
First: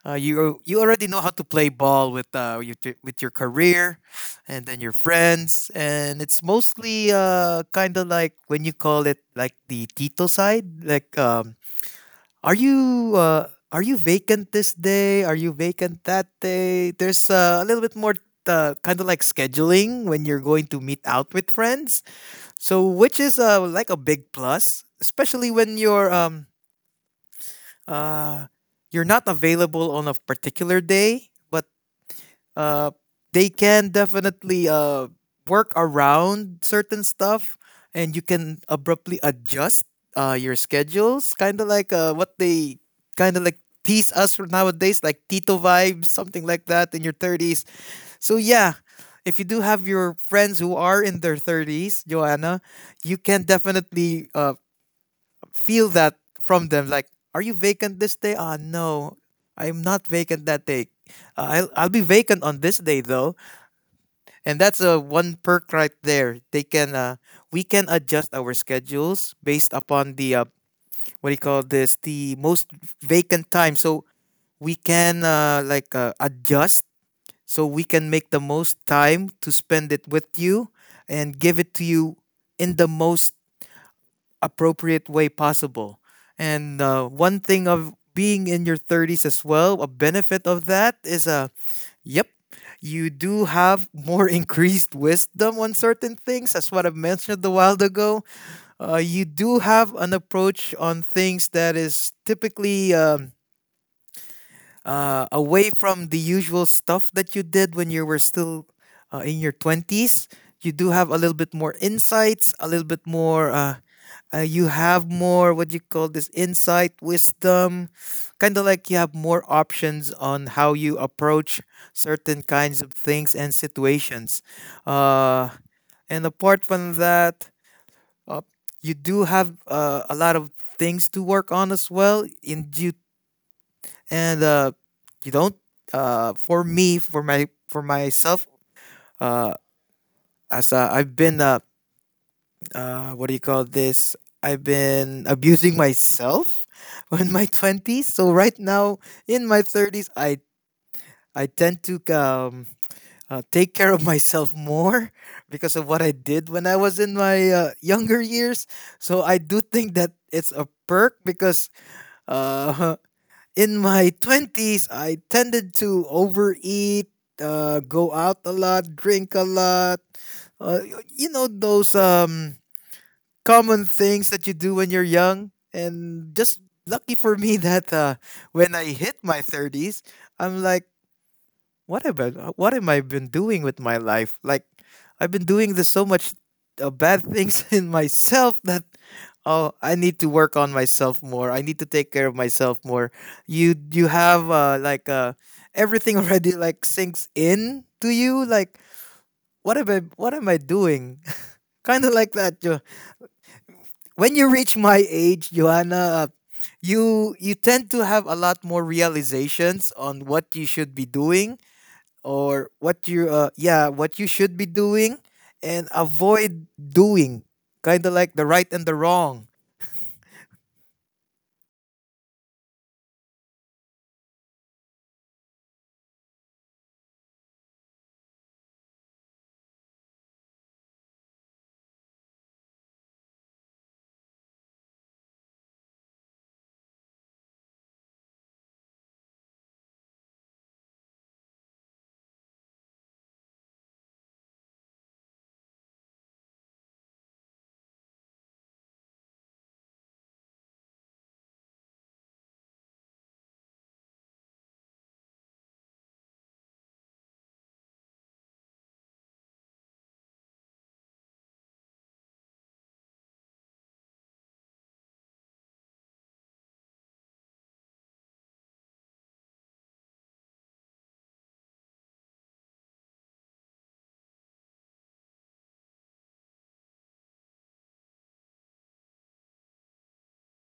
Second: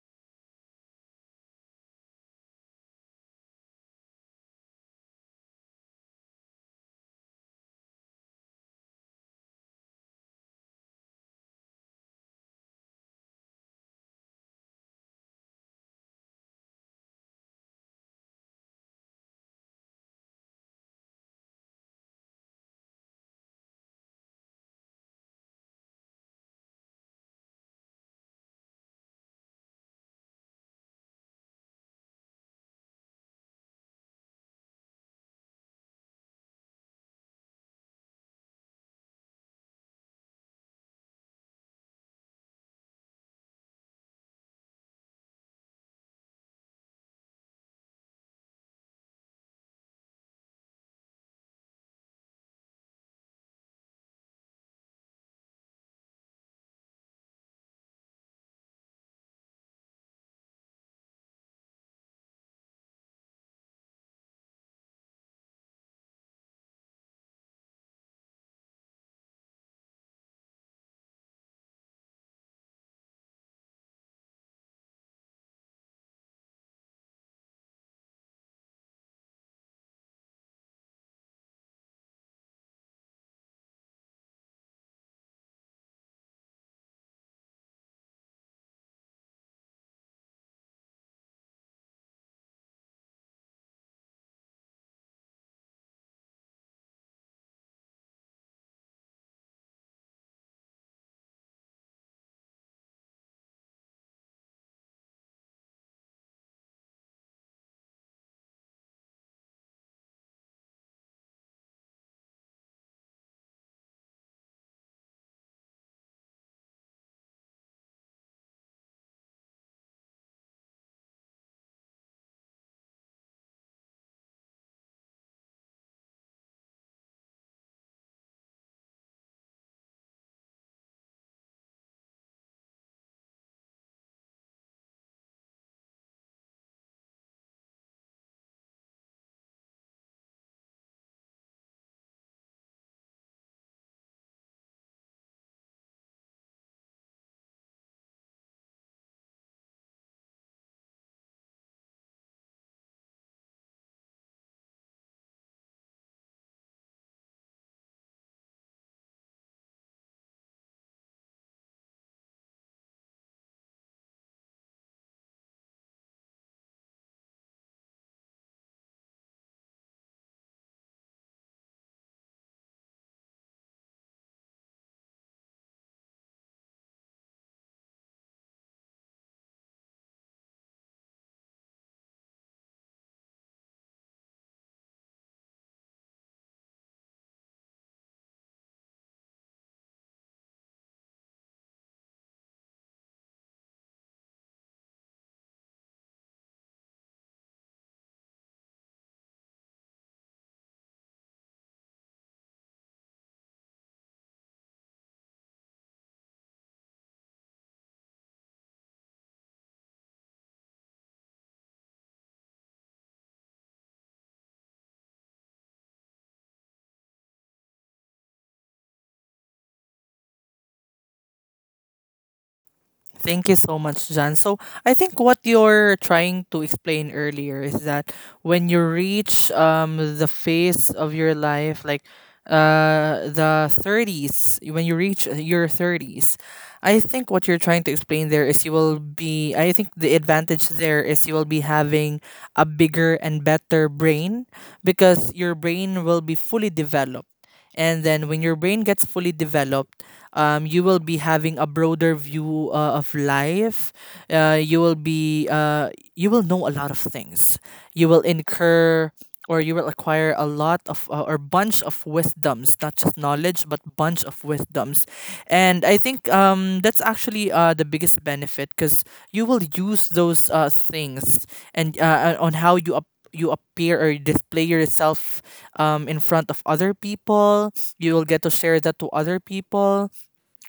S2: You already know how to play ball with with your career, and then your friends, and it's mostly kind of like when you call it like the Tito side, like are you vacant this day? Are you vacant that day? There's a little bit more kind of like scheduling when you're going to meet out with friends. So which is like a big plus, especially when uh you're not available on a particular day, but uh, they can definitely work around certain stuff, and you can abruptly adjust your schedules kind of like what they kind of like tease us for nowadays, like Tito vibes, something like that in your 30s. So yeah, if you do have your friends who are in their 30s, Joanna, you can definitely feel that from them like, are you vacant this day? Ah, no, I'm not vacant that day. Uh, I'll be vacant on this day though. And that's a one perk right there. They can we can adjust our schedules based upon the what do you call this, the most vacant time. So we can like adjust so we can make the most time to spend it with you and give it to you in the most appropriate way possible. And one thing of being in your 30s as well, a benefit of that is yep. You do have more increased wisdom on certain things, as what I mentioned a while ago. You do have an approach on things that is typically away from the usual stuff that you did when you were still in your 20s. You do have a little bit more insights, a little bit more you have more, what do you call this, insight, wisdom. Kind of like you have more options on how you approach certain kinds of things and situations. uh, and apart from that, uh, you do have a lot of things to work on as well in due, and you don't. For me, for my for myself, uh, as I've been what do you call this? I've been abusing myself in my twenties. So right now in my thirties, I tend to take care of myself more because of what I did when I was in my younger years. So I do think that it's a perk because uh, in my 20s, I tended to overeat, go out a lot, drink a lot. You know, those common things that you do when you're young. And just lucky for me that when I hit my 30s, I'm like, what have I, what am I been doing with my life? Like, I've been doing this so much bad things in myself that, oh, I need to work on myself more. I need to take care of myself more. You have everything already like sinks in to you. Like, what am I doing? Kind of like that. When you reach my age, Johanna. You you tend to have a lot more realizations on what you should be doing, or what you yeah, what you should be doing and avoid doing, kind of like the right and the wrong.
S1: Thank you so much, Jan. So I think what you're trying to explain earlier is that when you reach the phase of your life, like the 30s. When you reach your 30s, I think what you're trying to explain there is you will be I think the advantage there is you will be having a bigger and better brain because your brain will be fully developed. And then when your brain gets fully developed, you will be having a broader view of life. Uh, you will be uh, you will know a lot of things. You will incur or you will acquire a lot of or bunch of wisdoms, not just knowledge, but bunch of wisdoms. And I think that's actually the biggest benefit because you will use those things and on how you you appear or display yourself in front of other people. You will get to share that to other people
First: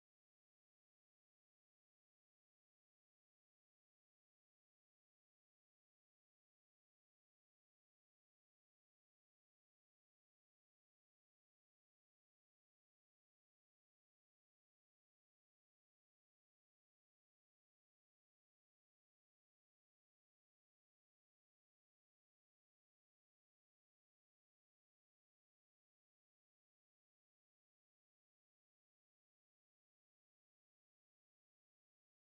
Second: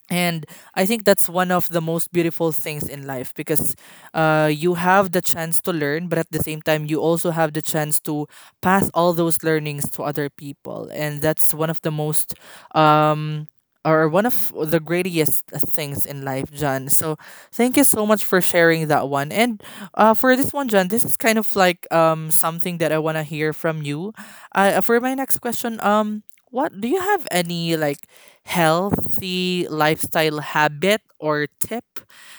S1: and I think that's one of the most beautiful things in life because you have the chance to learn, but at the same time you also have the chance to pass all those learnings to other people, and that's one of the most um, or one of the greatest things in life, John. So thank you so much for sharing that one. And for this one, John, this is kind of like something that I want to hear from you for my next question. What do you have any like healthy lifestyle habit or tip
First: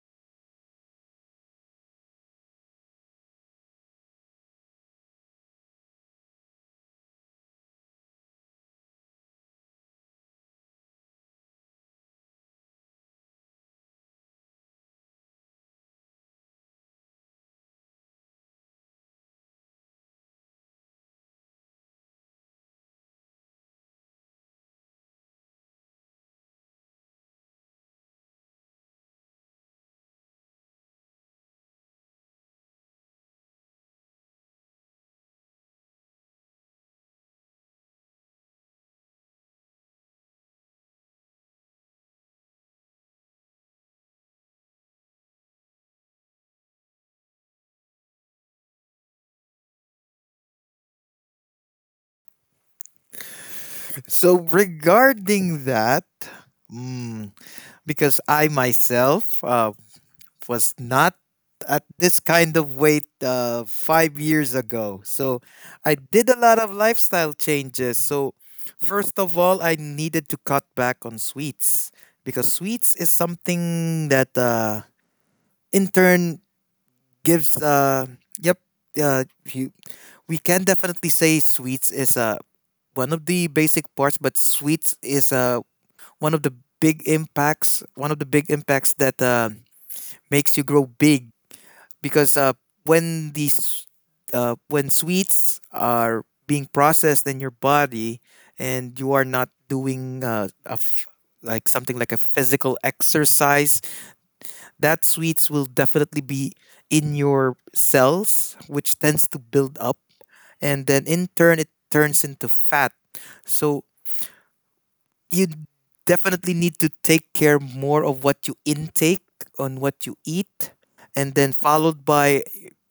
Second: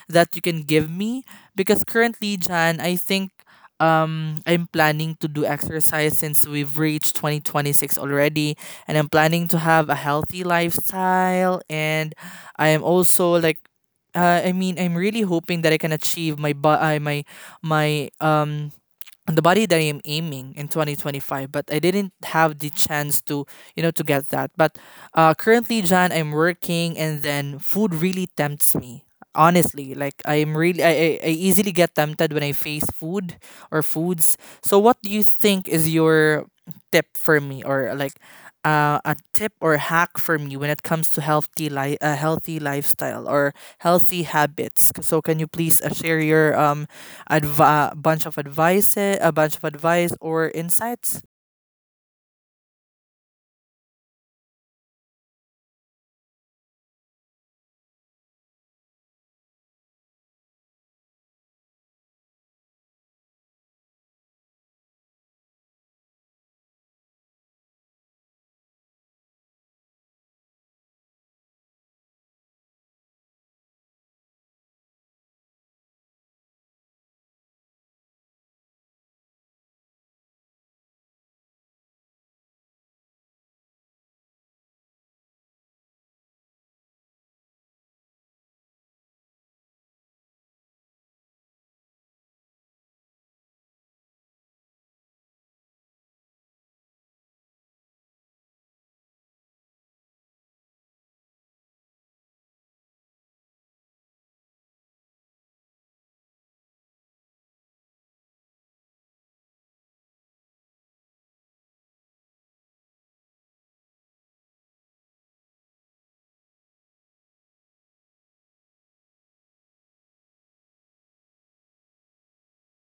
S1: that you can give me? Because currently, Jan, I think I'm planning to do exercise since we've reached 2026 already, and I'm planning to have a healthy lifestyle. And I am also like I'm really hoping that I can achieve my my my and the body that I'm aiming in 2025, but I didn't have the chance to, to get that. But currently, Jan, I'm working, and then food really tempts me. Honestly, like I'm really, I easily get tempted when I face food or foods. So, what do you think is your tip for me? Or like a tip or hack for me when it comes to healthy a healthy lifestyle or healthy habits? So, can you please share your a bunch of advice, a bunch of advice or insights.
S2: So regarding that, mm, because I myself was not at this kind of weight 5 years ago. So I did a lot of lifestyle changes. So first of all, I needed to cut back on sweets because sweets is something that in turn gives uh, yep, uh you, we can definitely say sweets is one of the basic parts, but sweets is one of the one of the big impacts that makes you grow big because when these when sweets are being processed in your body, and you are not doing like something like a physical exercise, that sweets will definitely be in your cells, which tends to build up. And then in turn, it turns into fat. So you definitely need to take care more of what you intake, on what you eat, and then followed by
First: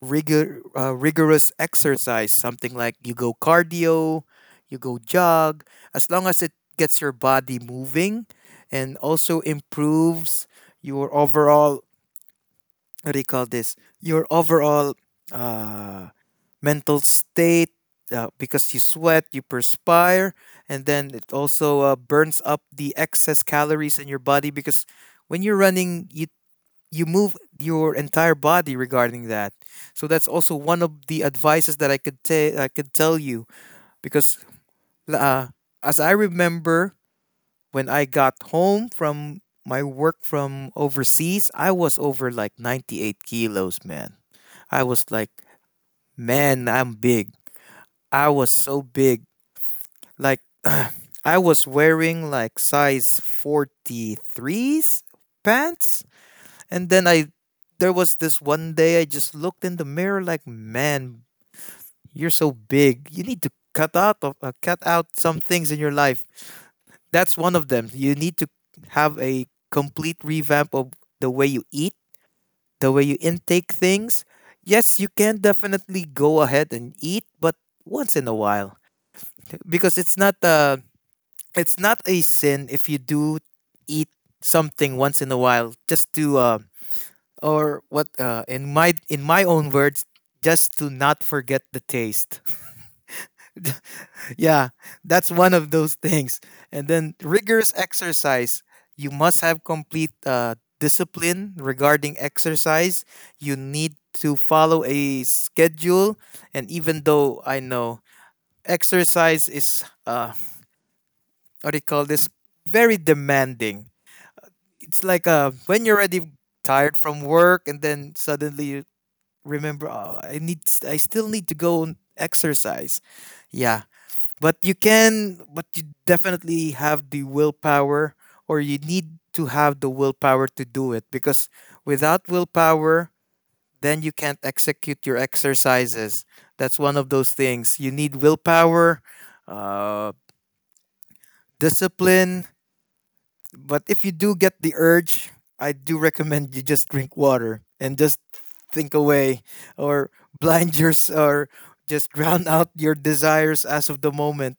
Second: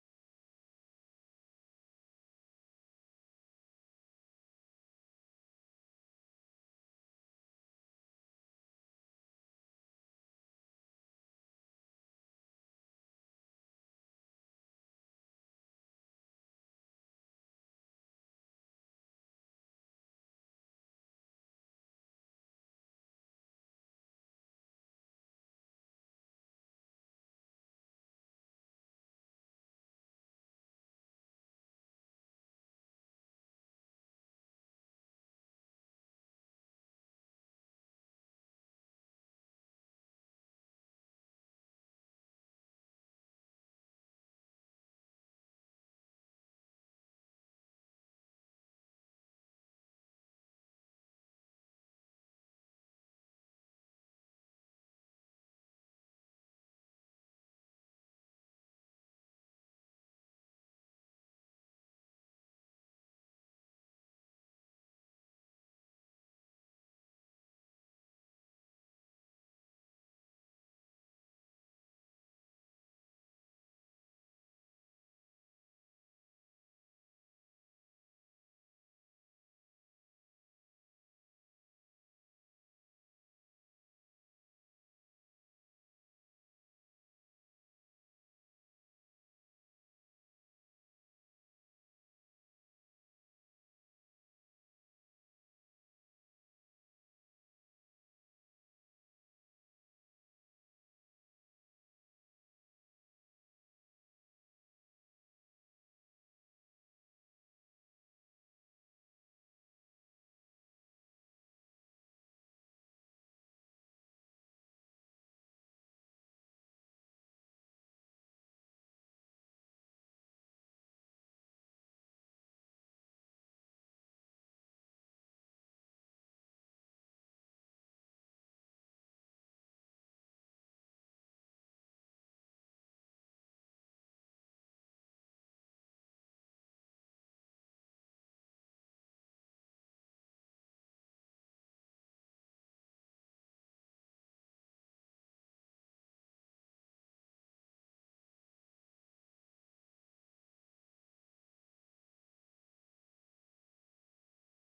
S2: rigorous exercise, something like you go cardio, you go jog, as long as it gets your body moving and also improves your overall, what do you call this, your overall uh, mental state, because you sweat, you perspire, and then it also burns up the excess calories in your body because when you're running, you move your entire body regarding that. So that's also one of the advices that I could tell you because uh, as I remember, when I got home from my work from overseas, I was over like 98 kilos, man. I was like, man, I'm big. I was so big. Like, I was wearing like size 43s pants. And then I, there was this one day I just looked in the mirror like, man, you're so big. You need to cut out some things in your life. That's one of them. You need to have a complete revamp of the way you eat, the way you intake things. Yes, you can definitely go ahead and eat, but once in a while, because it's not a sin if you do eat something once in a while, just to or what in my own words, just to not forget the taste. Yeah, that's one of those things. And then rigorous exercise. You must have complete discipline regarding exercise. You need to follow a schedule. And even though I know exercise is, what do you call this, very demanding. It's like when you're already tired from work, and then suddenly you remember, oh, I still need to go and exercise. Yeah, but you can but you definitely have the willpower or you need to have the willpower to do it, because without willpower then you can't execute your exercises. That's one of those things. You need willpower, uh, discipline. But if you do get the urge, I do recommend you just drink water and just think away, or blind your or just drown out your desires as of the moment.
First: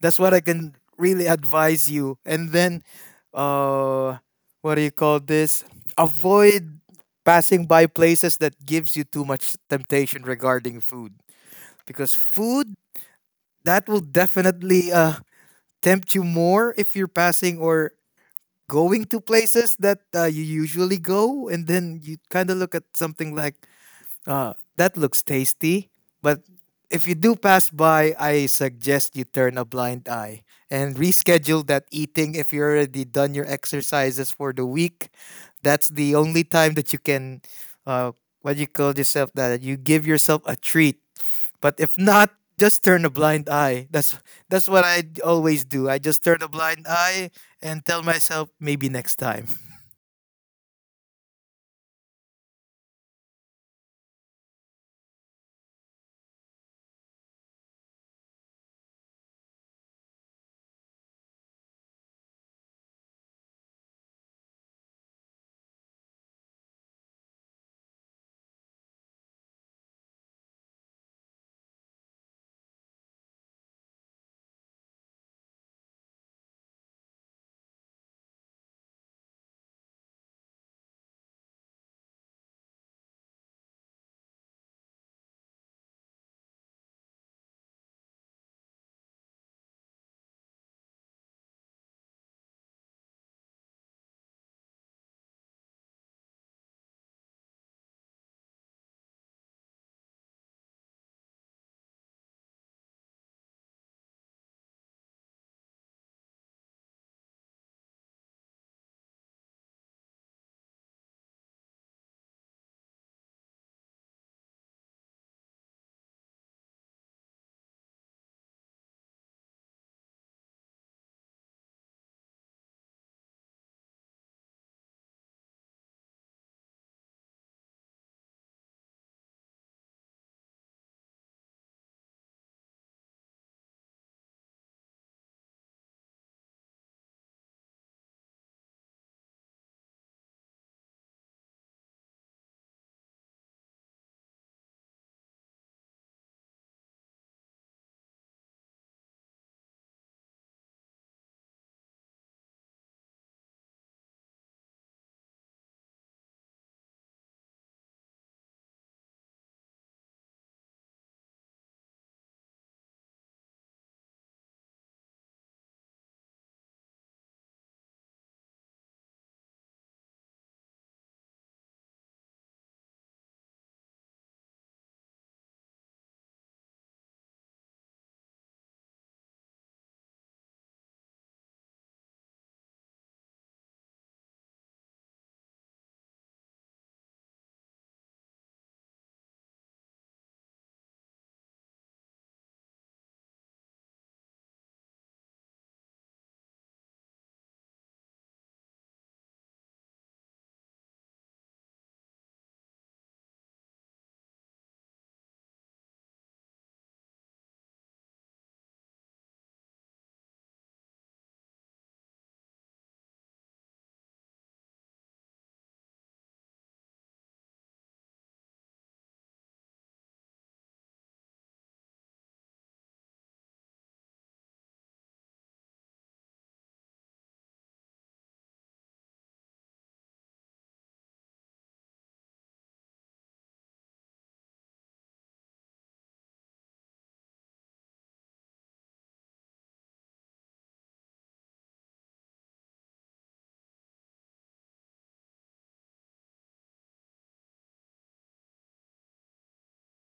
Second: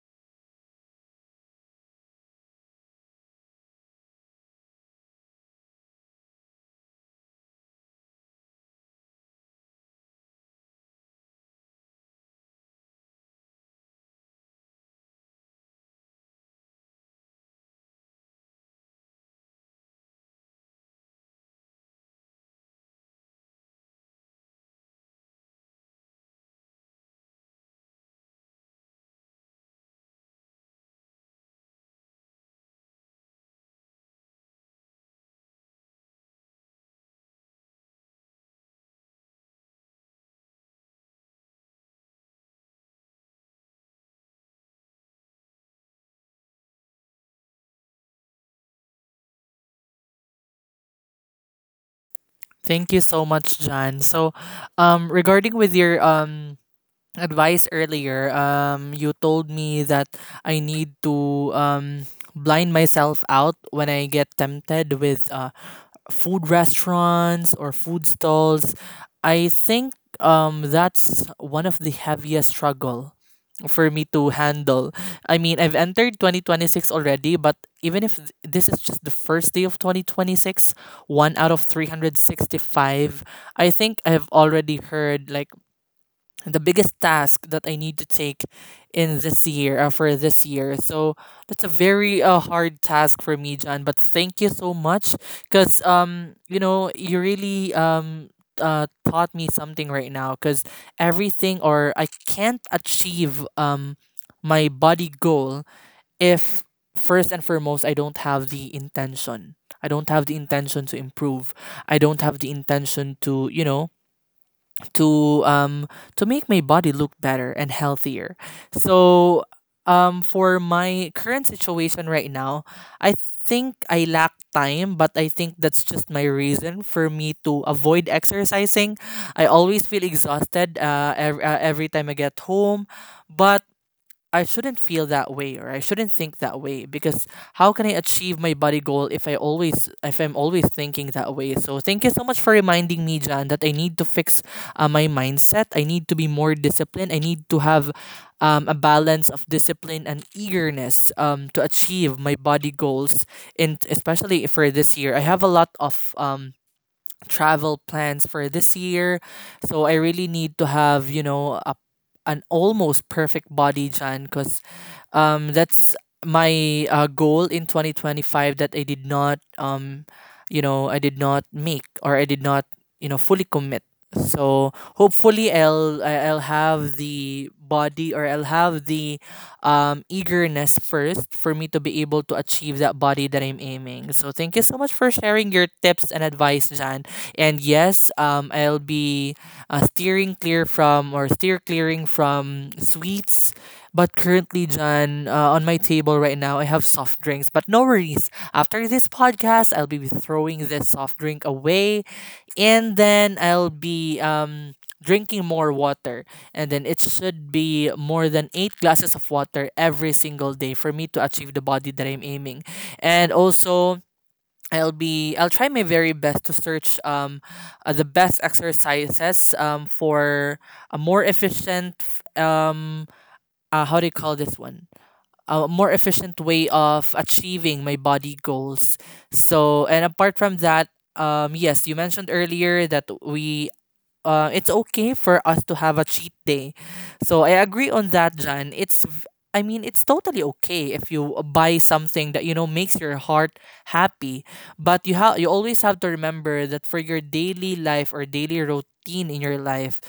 S2: That's what I can really advise you. And then uh what do you call this? Avoid passing by places that gives you too much temptation regarding food, because food, that will definitely tempt you more if you're passing or going to places that you usually go, and then you kind of look at something like, that looks tasty, but if you do pass by, I suggest you turn a blind eye and reschedule that eating if you already done your exercises for the week. That's the only time that you can, uh, what you call yourself, that you give yourself a treat. But if not, just turn a blind eye. That's what I always do. I just turn a blind eye and tell myself maybe next time.
S1: Thank you so much, John. So, regarding with your advice earlier, you told me that I need to um blind myself out when I get tempted with food restaurants or food stalls. I think that's one of the heaviest struggle for me to handle. I mean, I've entered 2026 already, but even if this is just the first day of 2026, one out of 365, I think I've already heard like the biggest task that I need to take in this year, for this year. So that's a very hard task for me, John. But thank you so much, cause you know you really taught me something right now. Cause everything or I can't achieve my body goal if first and foremost I don't have the intention. I don't have the intention to improve. I don't have the intention to to um to make my body look better and healthier. So for my current situation right now, I think I lack time, but I think that's just my reason for me to avoid exercising. I always feel exhausted every time I get home, but I shouldn't feel that way or I shouldn't think that way because how can I achieve my body goal if I always if I'm always thinking that way? So thank you so much for reminding me, John, that I need to fix my mindset. I need to be more disciplined. I need to have a balance of discipline and eagerness to achieve my body goals. And especially for this year, I have a lot of travel plans for this year. So I really need to have, you know, a, an almost perfect body, Jan, because that's my goal in 2025 that I did not, I did not make, or I did not, fully commit. So hopefully I'll have the body, or I'll have the eagerness first for me to be able to achieve that body that I'm aiming. So thank you so much for sharing your tips and advice, Jan. And yes, I'll be steering clear from, or steer clearing from sweets. But currently, John, on my table right now, I have soft drinks. But no worries. After this podcast, I'll be throwing this soft drink away, and then I'll be drinking more water. And then it should be more than eight glasses of water every single day for me to achieve the body that I'm aiming. And also, I'll try my very best to search the best exercises for a more efficient how do you call this one, a more efficient way of achieving my body goals. So and apart from that, yes, you mentioned earlier that we it's okay for us to have a cheat day. So I agree on that, Jan. I mean, it's totally okay if you buy something that you know makes your heart happy, but you always have to remember that for your daily life or daily routine in your life,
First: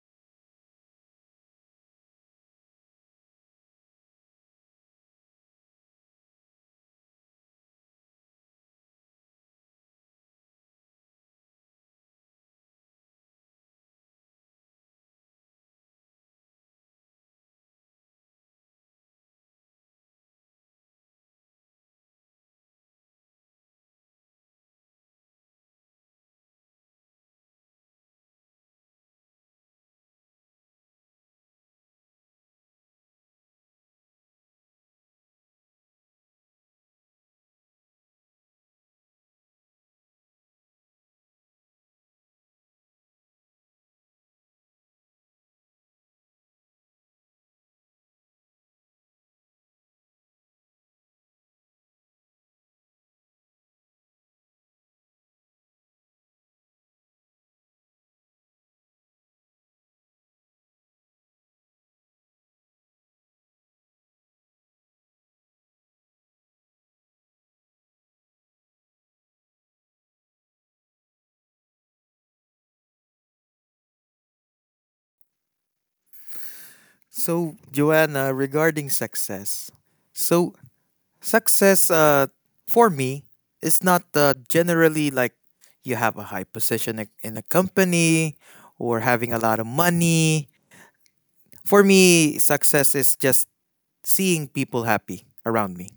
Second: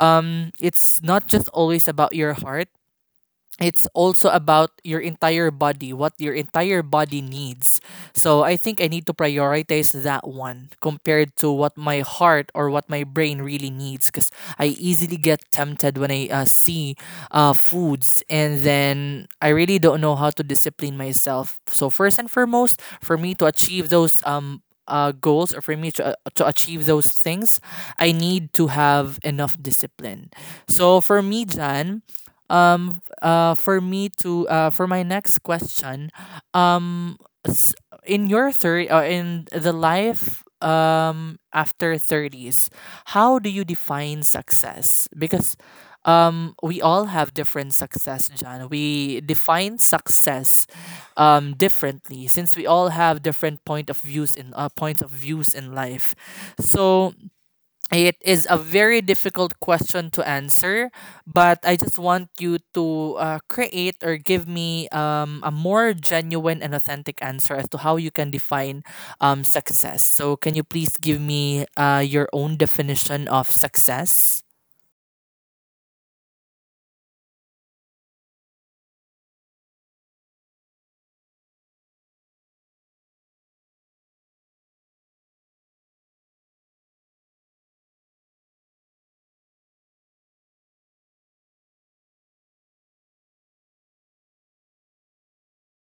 S1: it's not just always about your heart, it's also about your entire body, what your entire body needs. So I think I need to prioritize that one compared to what my heart or what my brain really needs, because I easily get tempted when I see foods, and then I really don't know how to discipline myself. So, first and foremost, for me to achieve those. Goals, or for me to achieve those things, I need to have enough discipline. So for me, Jan, for me to for my next question, um s- in your third in the life after 30s, how do you define success? Because we all have different success, John. We define success differently since we all have different points of views in life. So it is a very difficult question to answer, but I just want you to create or give me a more genuine and authentic answer as to how you can define success. So, can you please give me your own definition of success?
S2: So, Joanna, regarding success. So, success for me is not generally like you have a high position in a company or having a lot of money. For me, success is just seeing people happy around me.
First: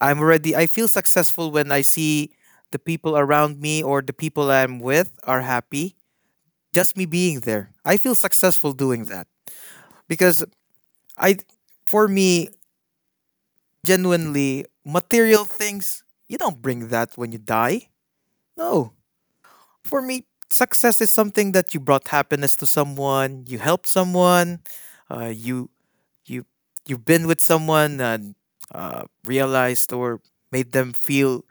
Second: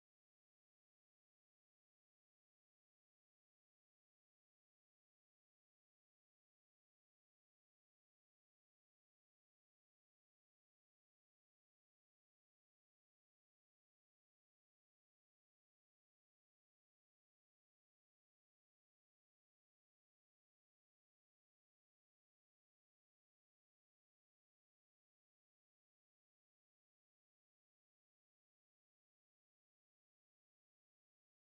S2: I feel successful when I see the people around me or the people I'm with are happy. Just me being there, I feel successful doing that. Because I for me, genuinely, material things, you don't bring that when you die. No. For me, success is something that you brought happiness to someone, you helped someone, you you you've been with someone and realized or made them feel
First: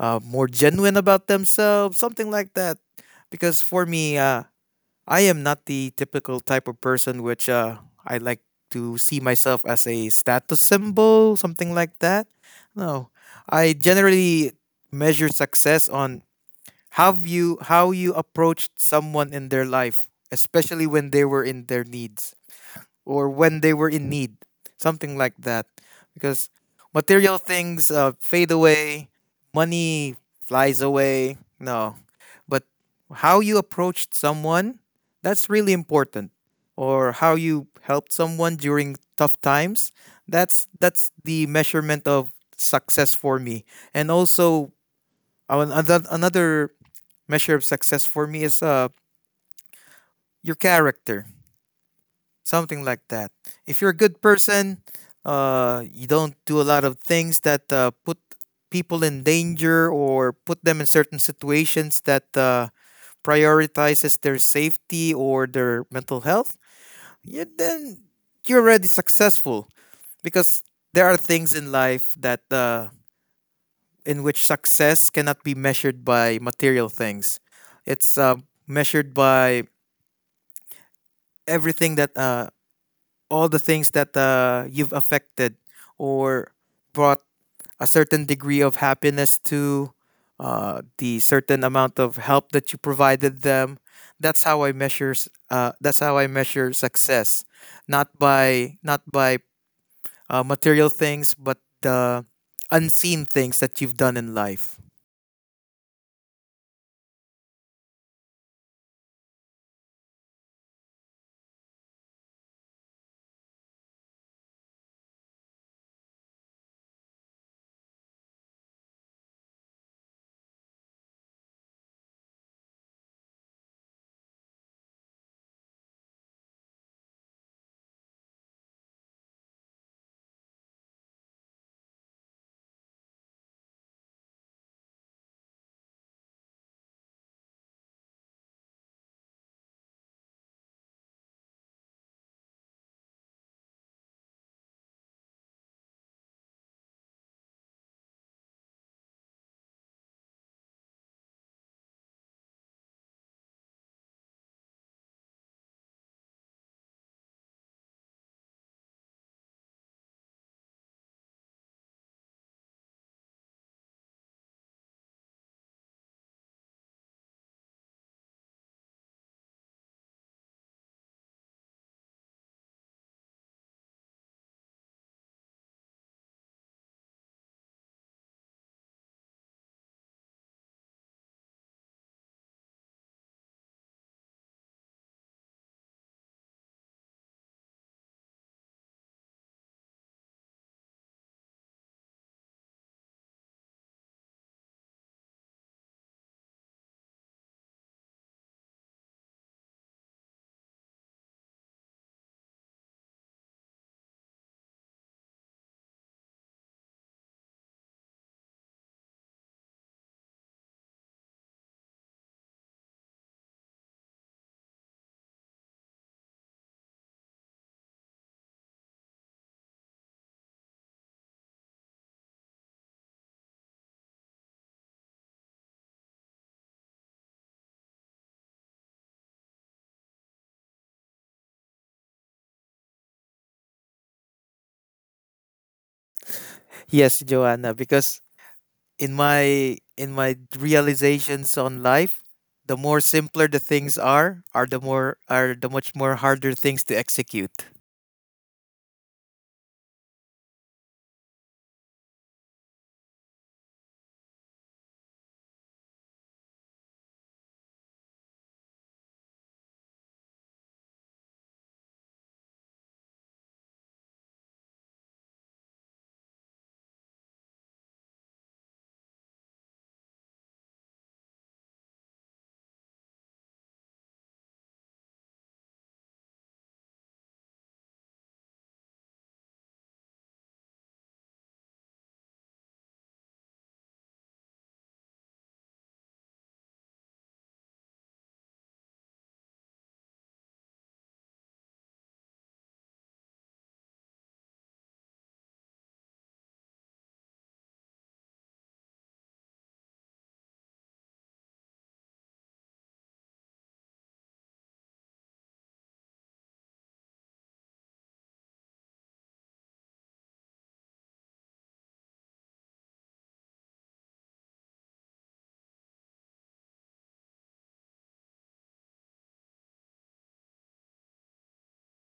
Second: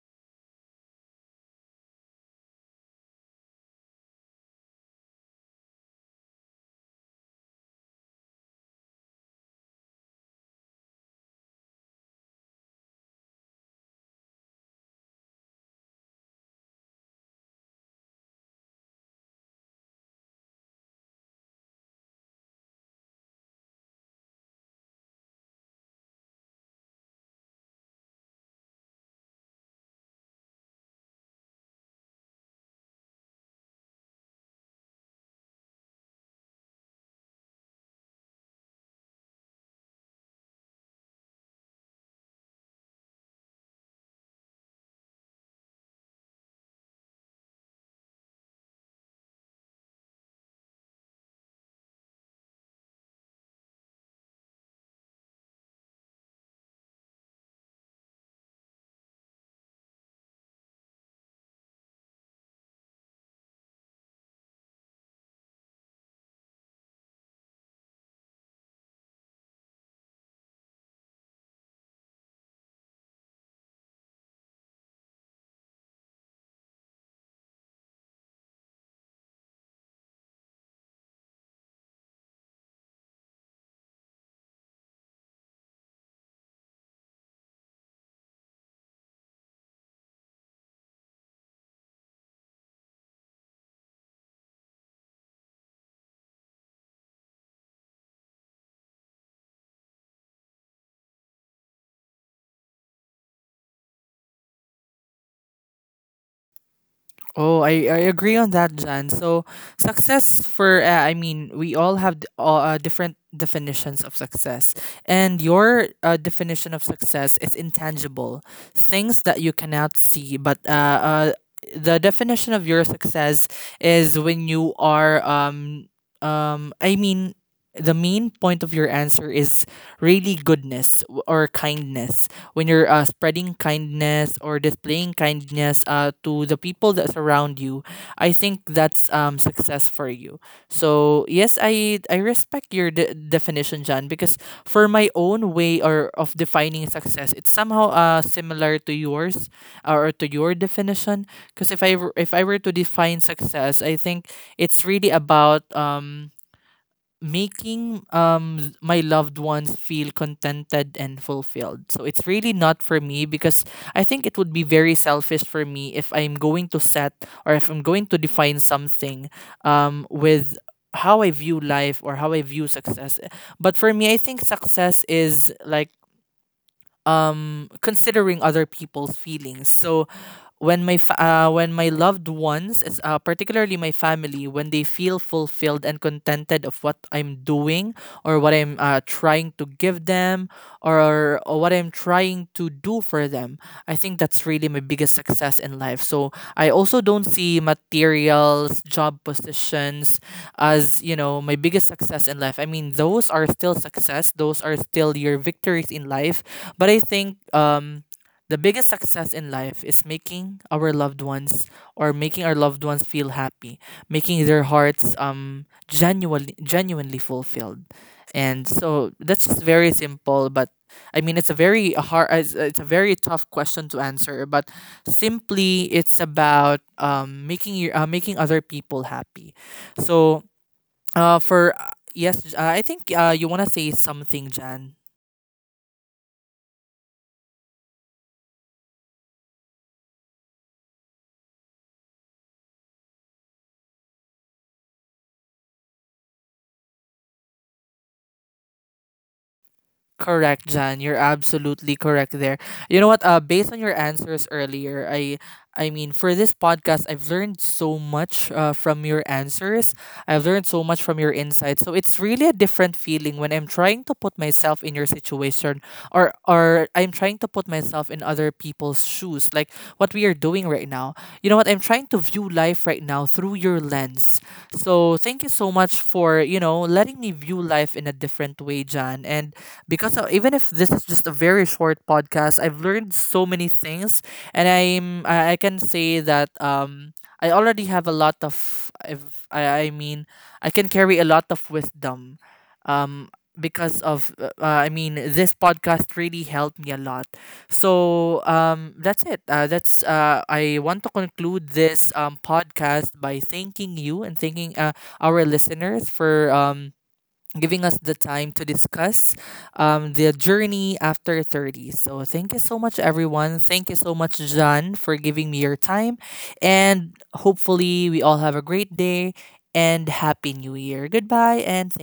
S2: more genuine about themselves, something like that. Because for me, I am not the typical type of person which I like to see myself as a status symbol, something like that. No, I generally measure success on how you approached someone in their life, especially when they were in their needs, or when they were in need, something like that. Because material things fade away, money flies away. No, but how you approached someone, that's really important. Or how you helped someone during tough times, that's the measurement of success for me. And also, another measure of success for me is your character. Something like that. If you're a good person, you don't do a lot of things that put people in danger or put them in certain situations that prioritizes their safety or their mental health. Yeah, then you're already successful, because there are things in life that in which success cannot be measured by material things. It's measured by everything that all the things that you've affected or brought a certain degree of happiness to, the certain amount of help that you provided them. That's how I measure success, not by material things, but the unseen things that you've done in life.
S1: Oh, I agree on that, Jan. So, success for, we all have different definitions of success. And your definition of success is intangible things that you cannot see. But uh, the definition of your success is when you are, um, I mean, the main point of your answer is really goodness or kindness. When you're spreading kindness or displaying kindness to the people that surround you, I think that's success for you. So yes, I respect your definition, John, because for my own way or of defining success, it's somehow similar to yours, or to your definition. Because if I were to define success, I think it's really about making my loved ones feel contented and fulfilled. So it's really not for me, because I think it would be very selfish for me if I'm going to set, or if I'm going to define something with how I view life or how I view success. But for me, I think success is like considering other people's feelings. So when my when my loved ones, it's, particularly my family, when they feel fulfilled and contented of what I'm doing, or what I'm trying to give them, or what I'm trying to do for them, I think that's really my biggest success in life. So I also don't see materials, job positions as you know my biggest success in life. I mean, those are still success; those are still your victories in life. But I think the biggest success in life is making our loved ones, or making our loved ones feel happy, making their hearts genuinely genuinely fulfilled. And so that's just very simple, but I mean it's a very hard, it's a very tough question to answer, but simply it's about making your making other people happy. So for yes, I think you want to say something, Jan.
S2: Yes, Joanna, because in my realizations on life, the more simpler the things are the more are the much more harder things to execute.
S1: Correct, Jan. You're absolutely correct there. You know what? Based on your answers earlier, for this podcast, I've learned so much from your answers. I've learned so much from your insights. So it's really a different feeling when I'm trying to put myself in your situation, or I'm trying to put myself in other people's shoes, like what we are doing right now. You know what? I'm trying to view life right now through your lens. So thank you so much for you know letting me view life in a different way, Jan. And because even if this is just a very short podcast, I've learned so many things, and I can say that I already have a lot of if I I mean I can carry a lot of wisdom, um because of this podcast really helped me a lot. So that's it. That's I want to conclude this podcast by thanking you, and thanking our listeners for giving us the time to discuss their journey after 30. So thank you so much, everyone. Thank you so much, John, for giving me your time. And hopefully, we all have a great day and Happy New Year. Goodbye and thank